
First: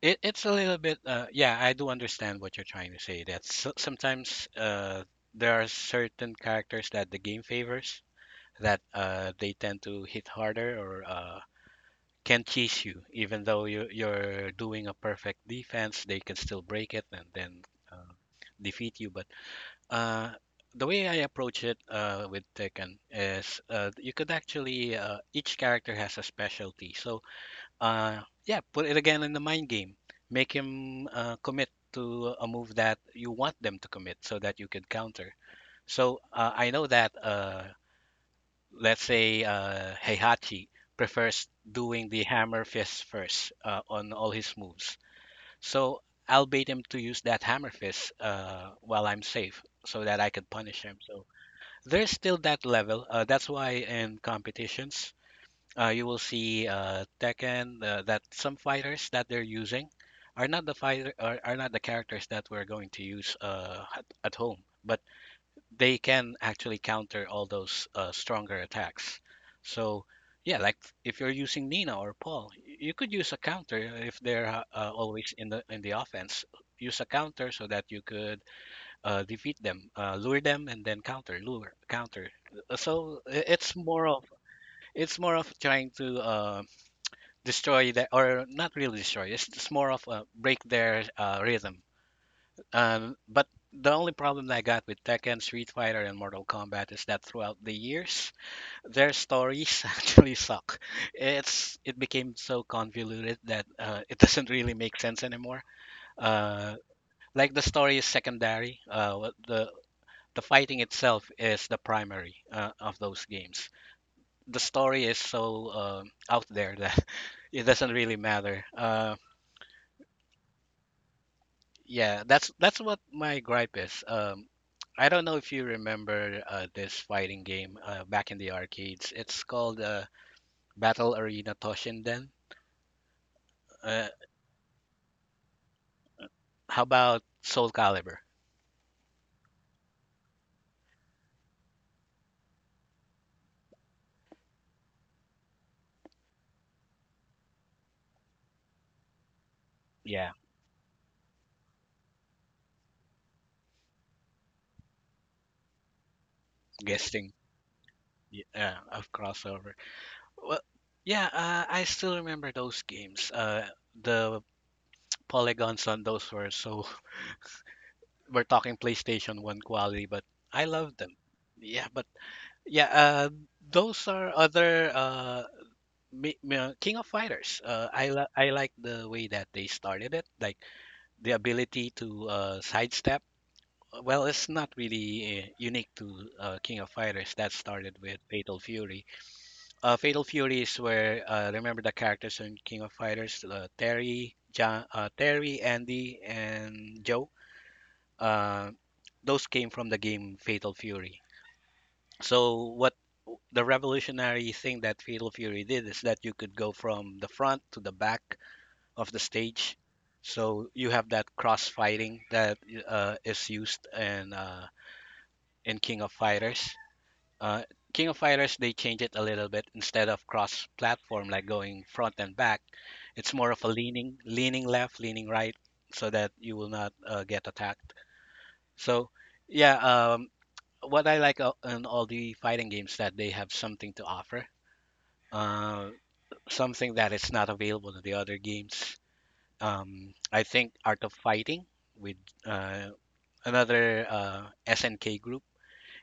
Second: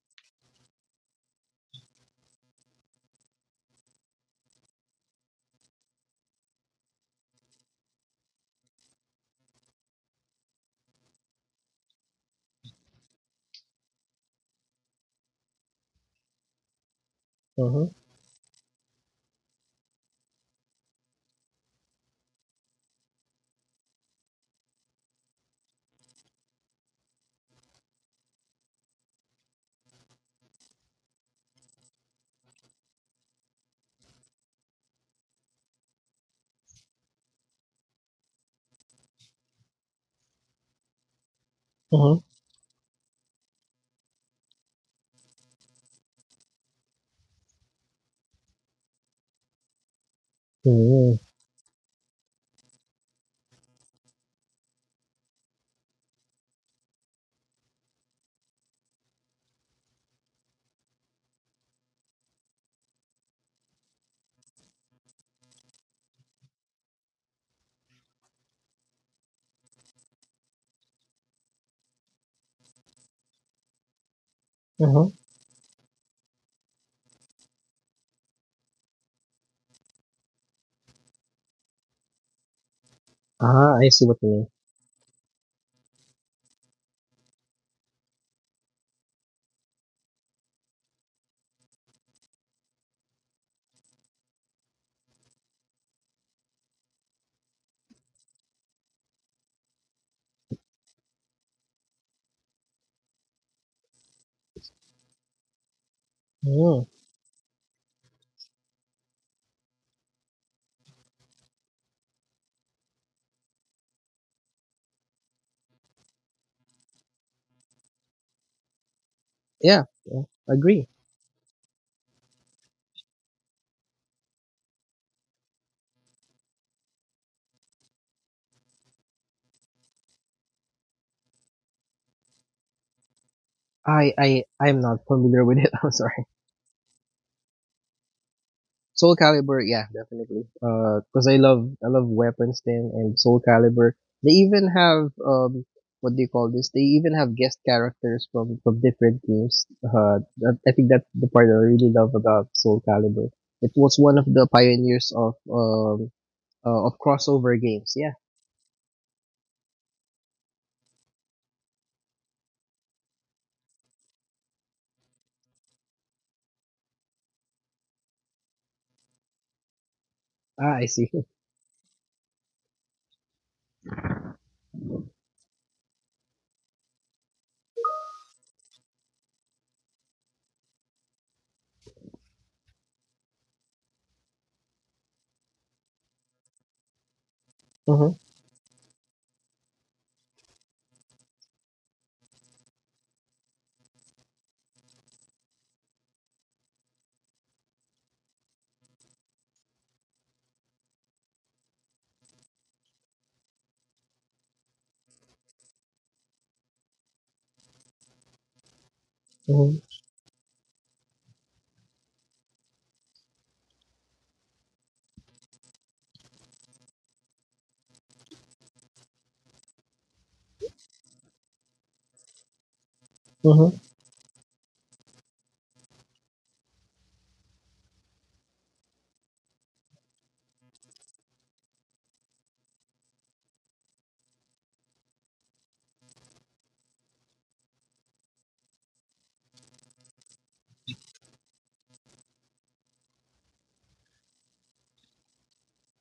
S2: It it's a little bit uh yeah, I do understand what you're trying to say. That so, sometimes uh there are certain characters that the game favors that uh they tend to hit harder or uh can cheese you even though you you're doing a perfect defense, they can still break it and then
S1: Uh-huh.
S2: uh, defeat you. But uh the way I approach it uh with Tekken is uh you could actually uh each character has a specialty. So uh, yeah, put it again in the mind game. Make him uh, commit to a move that you want them to commit so that you can counter. So uh, I know that, uh, let's say, uh, Heihachi prefers doing
S1: Uh-huh.
S2: the hammer fist first uh, on all his moves. So I'll bait him to use that hammer fist uh, while I'm safe so that I can punish him.
S1: Mm-hmm.
S2: So there's still that level. Uh, that's why in competitions, uh, you will see uh, Tekken uh, that some fighters that they're using are not the fighter are, are not the characters that we're going to use uh, at, at home, but they can actually counter all those uh, stronger attacks. So yeah, like if you're using Nina or Paul, y- you could use a counter if they're uh, uh,
S1: Uh-huh.
S2: always in the in the offense. Use a counter so that you could uh, defeat them, uh, lure them, and then counter, lure, counter. Uh, So i- it's
S1: Ah, I see
S2: more
S1: what
S2: of
S1: you mean.
S2: it's more of trying to uh, destroy that, or not really destroy, it's just more of a break their uh, rhythm. Um, but the only problem that I got with Tekken, Street Fighter and Mortal Kombat is that throughout the years their stories actually suck. It's it became so convoluted that uh, it doesn't really make sense anymore. uh,
S1: Mm,
S2: like the story is secondary. Uh, what the the fighting itself is the primary uh, of those games. The story is so um out there that it doesn't really matter. Uh,
S1: yeah, yeah, agree.
S2: Yeah, that's that's what my gripe is. Um, I don't know if you remember uh, this fighting game uh, back in the arcades. It's called uh, Battle Arena Toshinden. Uh,
S1: I I I'm not familiar with it. I'm sorry.
S2: how about Soul Calibur?
S1: Soul Calibur, yeah, definitely. Uh, cause I love I love weapons then and Soul Calibur. They even have um what do you call this? They even have guest characters from from different games. Uh,
S2: Yeah,
S1: that, I think that's the part that I really love about Soul Calibur. It was one of the pioneers of um uh, of
S2: guessing.
S1: crossover games. Yeah.
S2: y- Yeah, of crossover. Well, yeah, uh, I still remember those games. Uh, the polygons on those were so. We're talking PlayStation One quality, but I
S1: Ah, I
S2: loved
S1: see.
S2: them. Yeah, but yeah, uh, those are other. Uh, Mi- mi- uh, King of Fighters. Uh, I li- I like the way that they started it, like the ability to uh, sidestep. Uh, Well, it's not really uh, unique to uh, King of Fighters. That started
S1: Uh huh.
S2: with Fatal Fury. Uh, Fatal Fury is where uh, remember the characters in King of Fighters: uh, Terry, John, uh, Terry, Andy, and Joe. Uh, those came from the game Fatal Fury. So what The revolutionary thing that Fatal Fury did is that you could go from the front to the back of the
S1: Uh
S2: stage. So you have that cross fighting that uh, is used in uh, in King of Fighters. Uh, King of Fighters, they change it a little bit instead of cross platform like going front and back. It's more of a
S1: huh.
S2: leaning leaning left, leaning right, so that you will not uh, get attacked. So yeah, um, what I like uh, in all the fighting games that they have something to offer. Uh, Something that is not available in the other games. Um, I think Art of Fighting with uh, another uh, S N K group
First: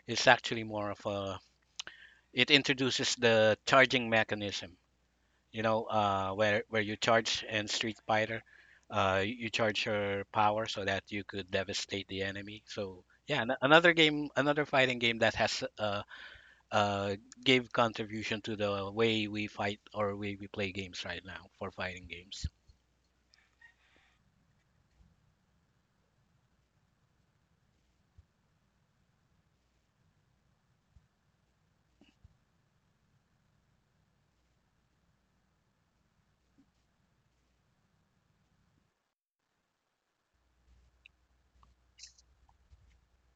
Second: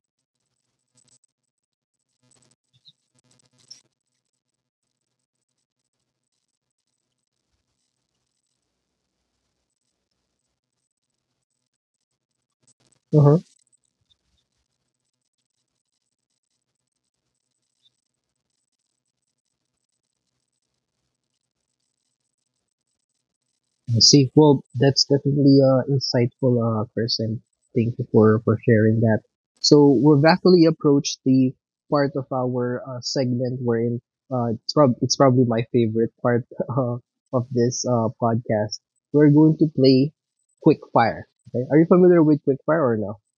S2: is actually more of a it introduces the charging mechanism. You know, uh, where where you charge in Street Fighter, uh, you charge your power so that you could devastate the enemy. So
S1: Uh huh.
S2: yeah, an- another game, another fighting game that has uh, uh, gave contribution to the way we fight or way we play games right now for fighting games.
S1: I see. Well, that's definitely a insightful uh, person. Thank you for for sharing that. So we've actually approached the part of our uh, segment wherein uh, it's, prob- it's probably my favorite part uh, of this uh, podcast. We're going to play quick fire. Okay? Are you familiar with quick fire or no?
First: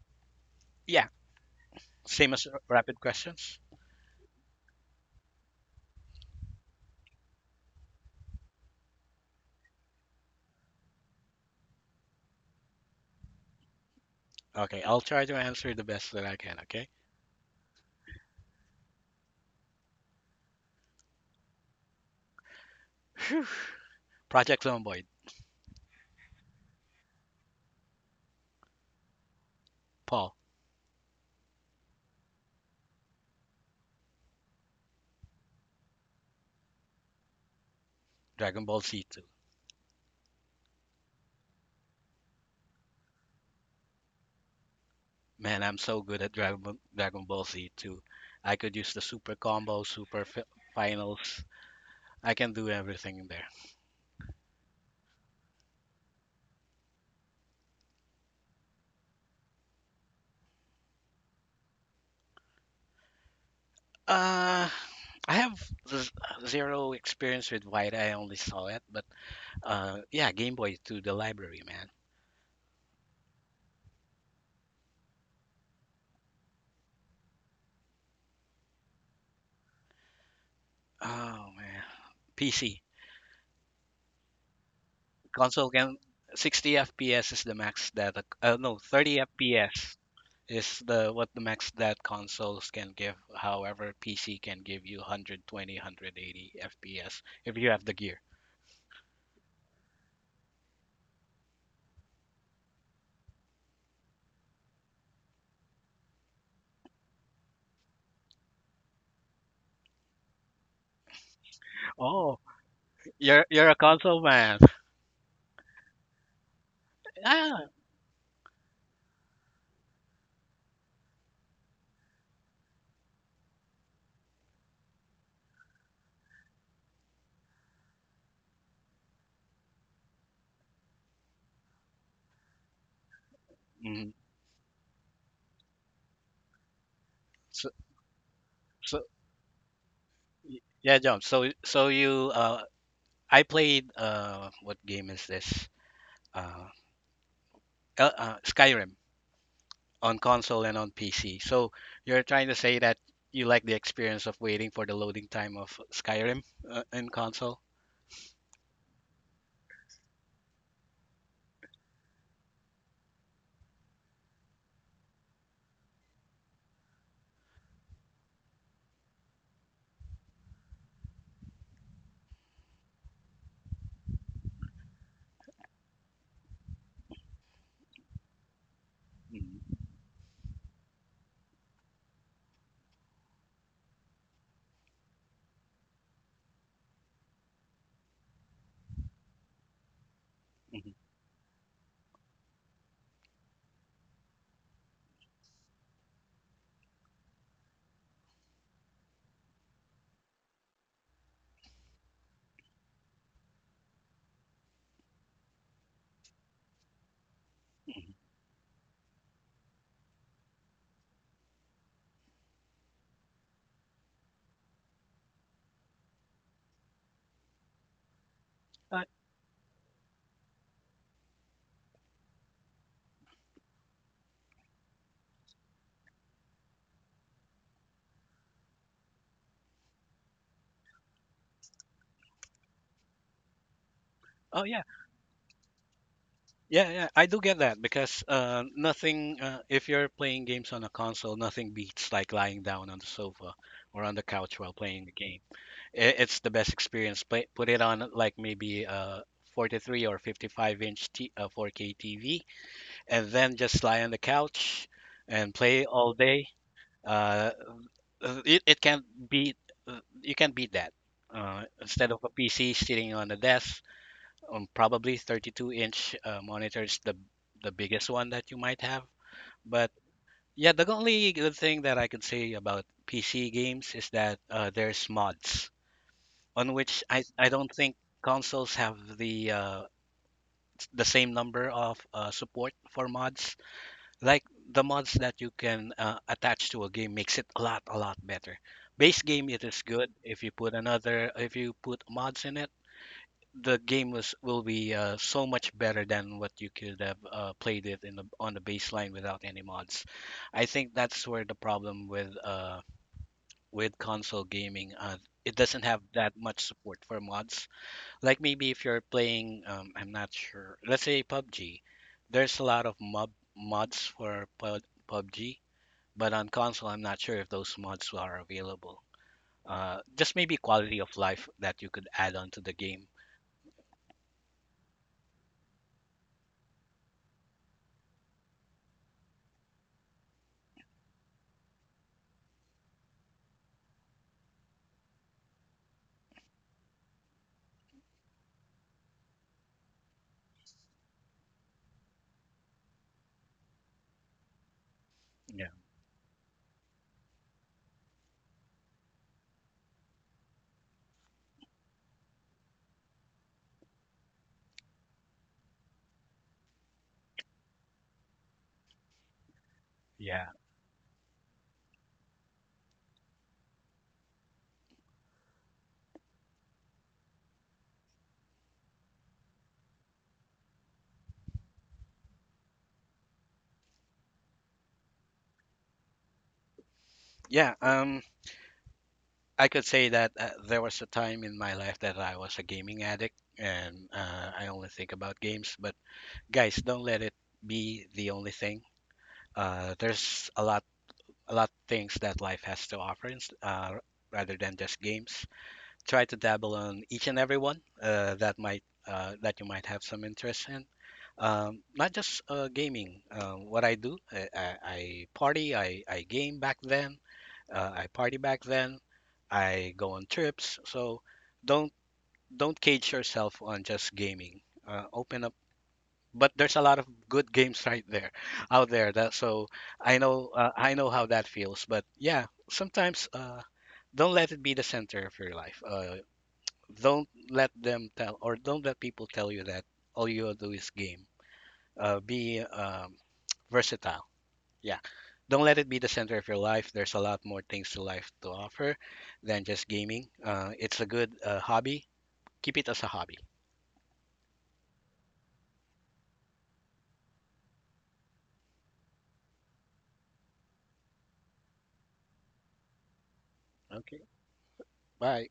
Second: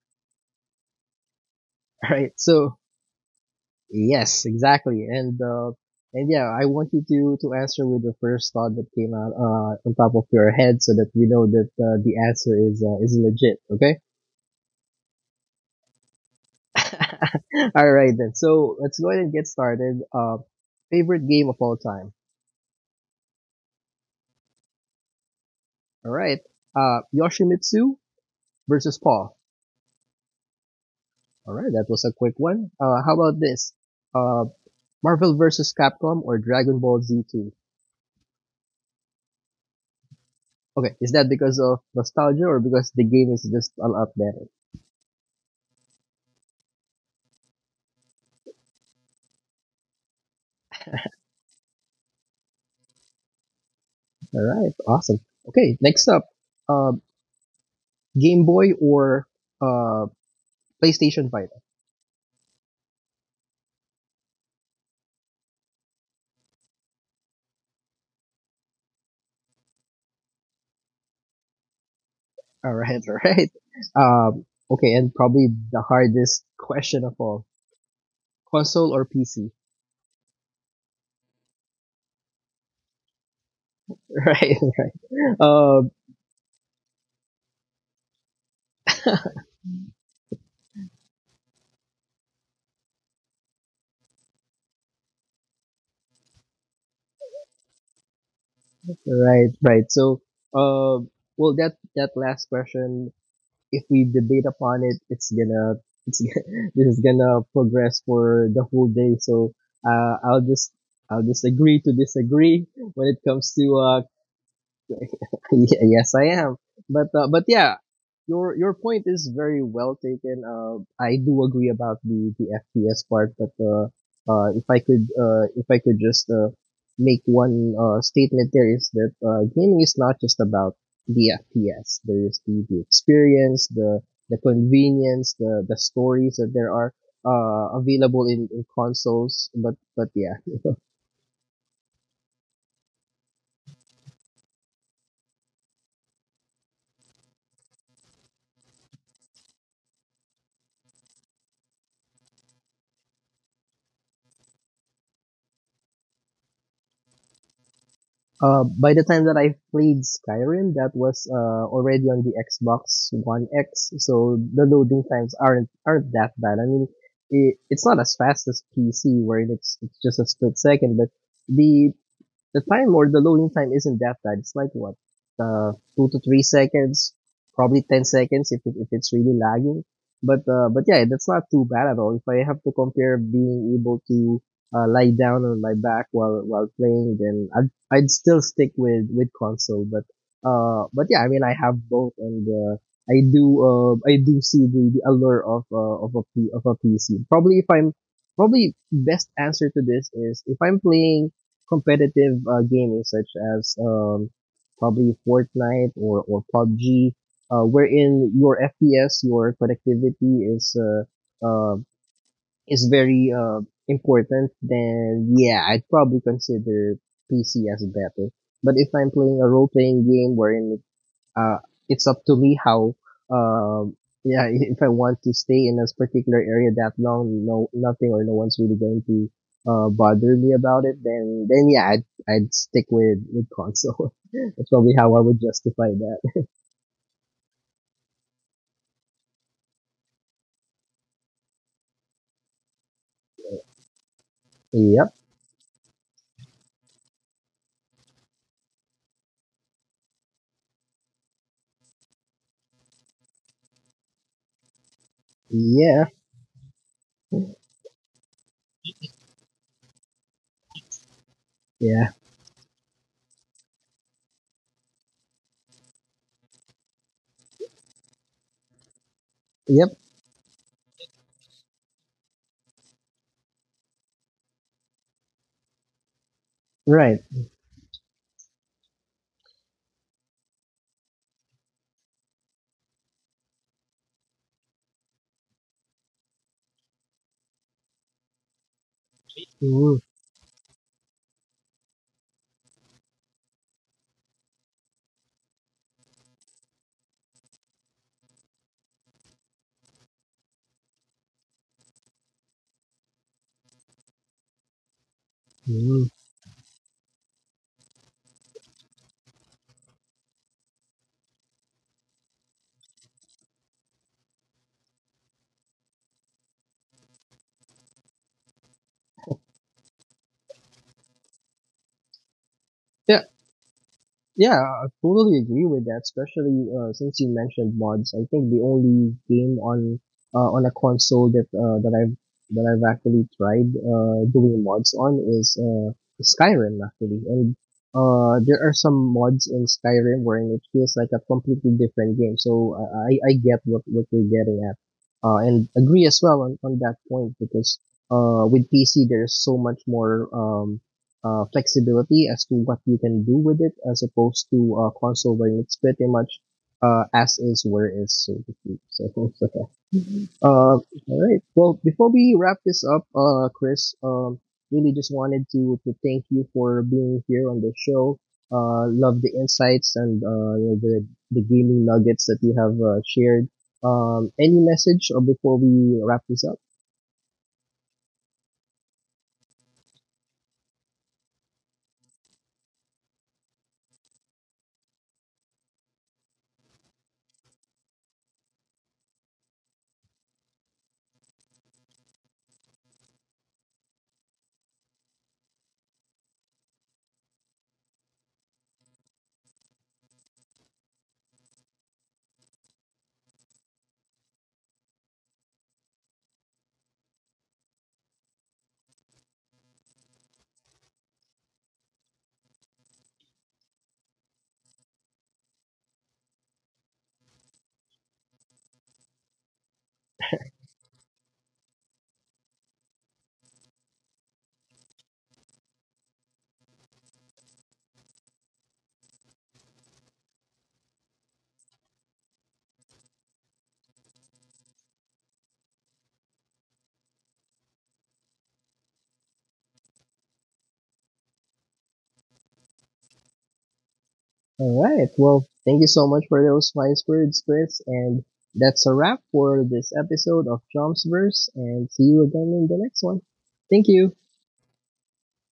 S2: Yeah,
S1: All
S2: same
S1: right.
S2: as
S1: So
S2: rapid questions.
S1: yes, exactly. And uh, and yeah, I want you to to answer with the first thought that came out uh, on top of your head, so that we know that uh, the answer is uh, is legit. Okay.
S2: Okay, I'll try to answer the best that I can, okay?
S1: All right then. So let's go ahead and get started. Uh, favorite game of all time.
S2: Phew. Project Zomboid.
S1: All right. Uh, Yoshimitsu versus Paul.
S2: Paul.
S1: All right, that was a quick one. Uh, how about this? Uh, Marvel versus Capcom or Dragon Ball Z two.
S2: Dragon Ball Z two.
S1: Okay, is that because of nostalgia or because the game is just all up there?
S2: Man, I'm so good at Dragon Ball, Dragon Ball Z two. I could use the super combo, super fi- finals. I can do everything in there.
S1: All right, awesome. Okay, next up, uh, Game Boy or uh, PlayStation Vita.
S2: Uh, I have z- zero experience with White. I only saw it, but uh, yeah, Game Boy to the library, man.
S1: All right, all right. Um, okay, and probably the hardest question of all: console or P C?
S2: Oh man, P C.
S1: Right,
S2: console
S1: um,
S2: can sixty F P S is the max that uh, no, thirty F P S is the what the max that consoles can give. However, P C can give you one hundred twenty F P S if you have the gear.
S1: right, right. So, uh, well, that that last question, if we debate upon it, it's gonna it's this is gonna progress for the whole day. So, uh, I'll just I'll just agree to
S2: Oh,
S1: disagree when it
S2: you're
S1: comes
S2: you're a
S1: to uh,
S2: console man.
S1: Ye- yes, I am. But uh, but
S2: Ah,
S1: yeah, your your point is very well taken. Uh, I do agree about the the F P S part, but uh, uh, if I could uh, if I could just uh, make one uh, statement there is that uh, gaming is not just about the F P S. There is the, the experience, the
S2: mhm.
S1: the convenience, the the stories that there are
S2: So
S1: uh, available in, in
S2: so
S1: consoles. But but yeah,
S2: y- yeah, John. So so you uh, I played uh, what game is this? Uh, uh, uh, Skyrim on console and on P C. So you're trying to say that you like the experience of waiting for the loading time of Skyrim uh, in console?
S1: uh, by the time that I played Skyrim, that was uh, already on the Xbox One X, so the loading times aren't aren't that bad. I mean, it, it's not as fast as P C, where it's it's just a split second, but the the time or the loading time isn't that bad. It's like what, uh, two to three seconds, probably ten seconds if it, if it's really
S2: Mhm.
S1: lagging. But uh, but yeah, that's not too bad at all. If I have to compare being able to uh, lie down on my back while while playing, then I'd I'd still stick with with console. But uh,
S2: Mhm.
S1: but yeah, I mean I have both, and uh, I do uh I do see the, the allure of uh, of a P, of a P C. Probably if I'm probably best answer to this is if I'm playing competitive uh, gaming such as um, probably Fortnite or, or pub g, uh,
S2: Mhm.
S1: wherein your F P S, your connectivity is uh, uh, is very uh, important, then yeah, I'd probably consider P C as better. But if
S2: Uh,
S1: I'm playing a role playing game wherein uh, it's up to me how um yeah if I want to stay in this particular area that long, no nothing or no one's really going to uh bother me about it, then then yeah I'd I'd stick with with console
S2: Oh
S1: That's
S2: yeah,
S1: probably how I would justify that.
S2: yeah, yeah, I do get that because uh, nothing, uh, if you're playing games on a console, nothing beats like lying down on the sofa or on the couch while playing
S1: Yep.
S2: the game. I it's the best experience. Play, put it on like maybe a forty-three or fifty-five inch t uh, four K T V and then just lie on the couch and play
S1: Yeah.
S2: all day. Uh, uh, it, it can't beat, uh, you can't beat that. Uh,
S1: Yeah.
S2: instead of a P C sitting on the desk, um, probably thirty-two inch uh, monitor, the the biggest one that you might have.
S1: Yep.
S2: But yeah, the only good thing that I could say about P C games is that uh, there's mods on which
S1: Right.
S2: I, I don't think consoles have the uh, the same number of uh, support for mods. Like the mods that you can uh, attach to a game makes it a lot a lot better. Base game it is
S1: Mm.
S2: good. If you put another if you put mods in it, the game was will be uh, so much better than what you could have uh, played it in the on the baseline without any mods. I think that's where the problem with uh, with console gaming uh, it doesn't have
S1: Mm.
S2: that much support for mods. Like maybe if you're playing, um, I'm not sure. Let's say pub G, there's a lot of mob mods for pub- PUBG, but on console, I'm not sure if those mods are available. Uh, just maybe quality of life that you could add on to the game.
S1: Yeah. Yeah, I totally agree with that. Especially uh, since you mentioned mods, I think the only game on uh, on a console that uh, that I've that I've actually tried uh, doing mods on is uh, Skyrim actually, and uh, there are some mods in Skyrim wherein it feels like a completely different game. So I I I get what what you're getting at, uh, and
S2: Yeah.
S1: agree as well on on that point because uh with P C there's so much more um uh, flexibility as to what you can do with it as opposed to uh, console where it's pretty much uh, as is where is so to speak. So okay.
S2: Yeah.
S1: Uh, all right. Well, before we wrap this up, uh, Chris, um, really just wanted to to thank you for being here on the show. Uh, love the insights and uh, you know, the the gaming nuggets that you have uh, shared. Um, any message or before we wrap this up?
S2: Yeah, um, I could say that uh, there was a time in my life that I was a gaming addict and uh, I only think about games. But guys, don't let it be the only thing. Uh, there's a lot, a lot things that life has to offer, ins- uh, rather than just games. Try to dabble on each and every one uh, that might uh, that you might have some interest in. Um, not just uh, gaming. Uh, what I do, I, I, I party, I, I game back then, uh, I party back then, I go on trips. So don't don't cage yourself on just gaming. Uh, open up. But there's a lot of good games right there, out there. That so I know uh, I know how that feels. But yeah, sometimes uh, don't let it be the center of your life. Uh, don't let them tell or don't let people tell you that all you do is game. Uh, be um, versatile, yeah. Don't let it be the center of your life. There's a lot more things to life to offer than just gaming. Uh, it's a good uh, hobby. Keep it as a hobby.
S1: All right. Well, thank you so much for those wise words, Chris. And that's a wrap for this episode of Chomps Verse. And see you again in the next one. Thank you.
S2: Okay, bye.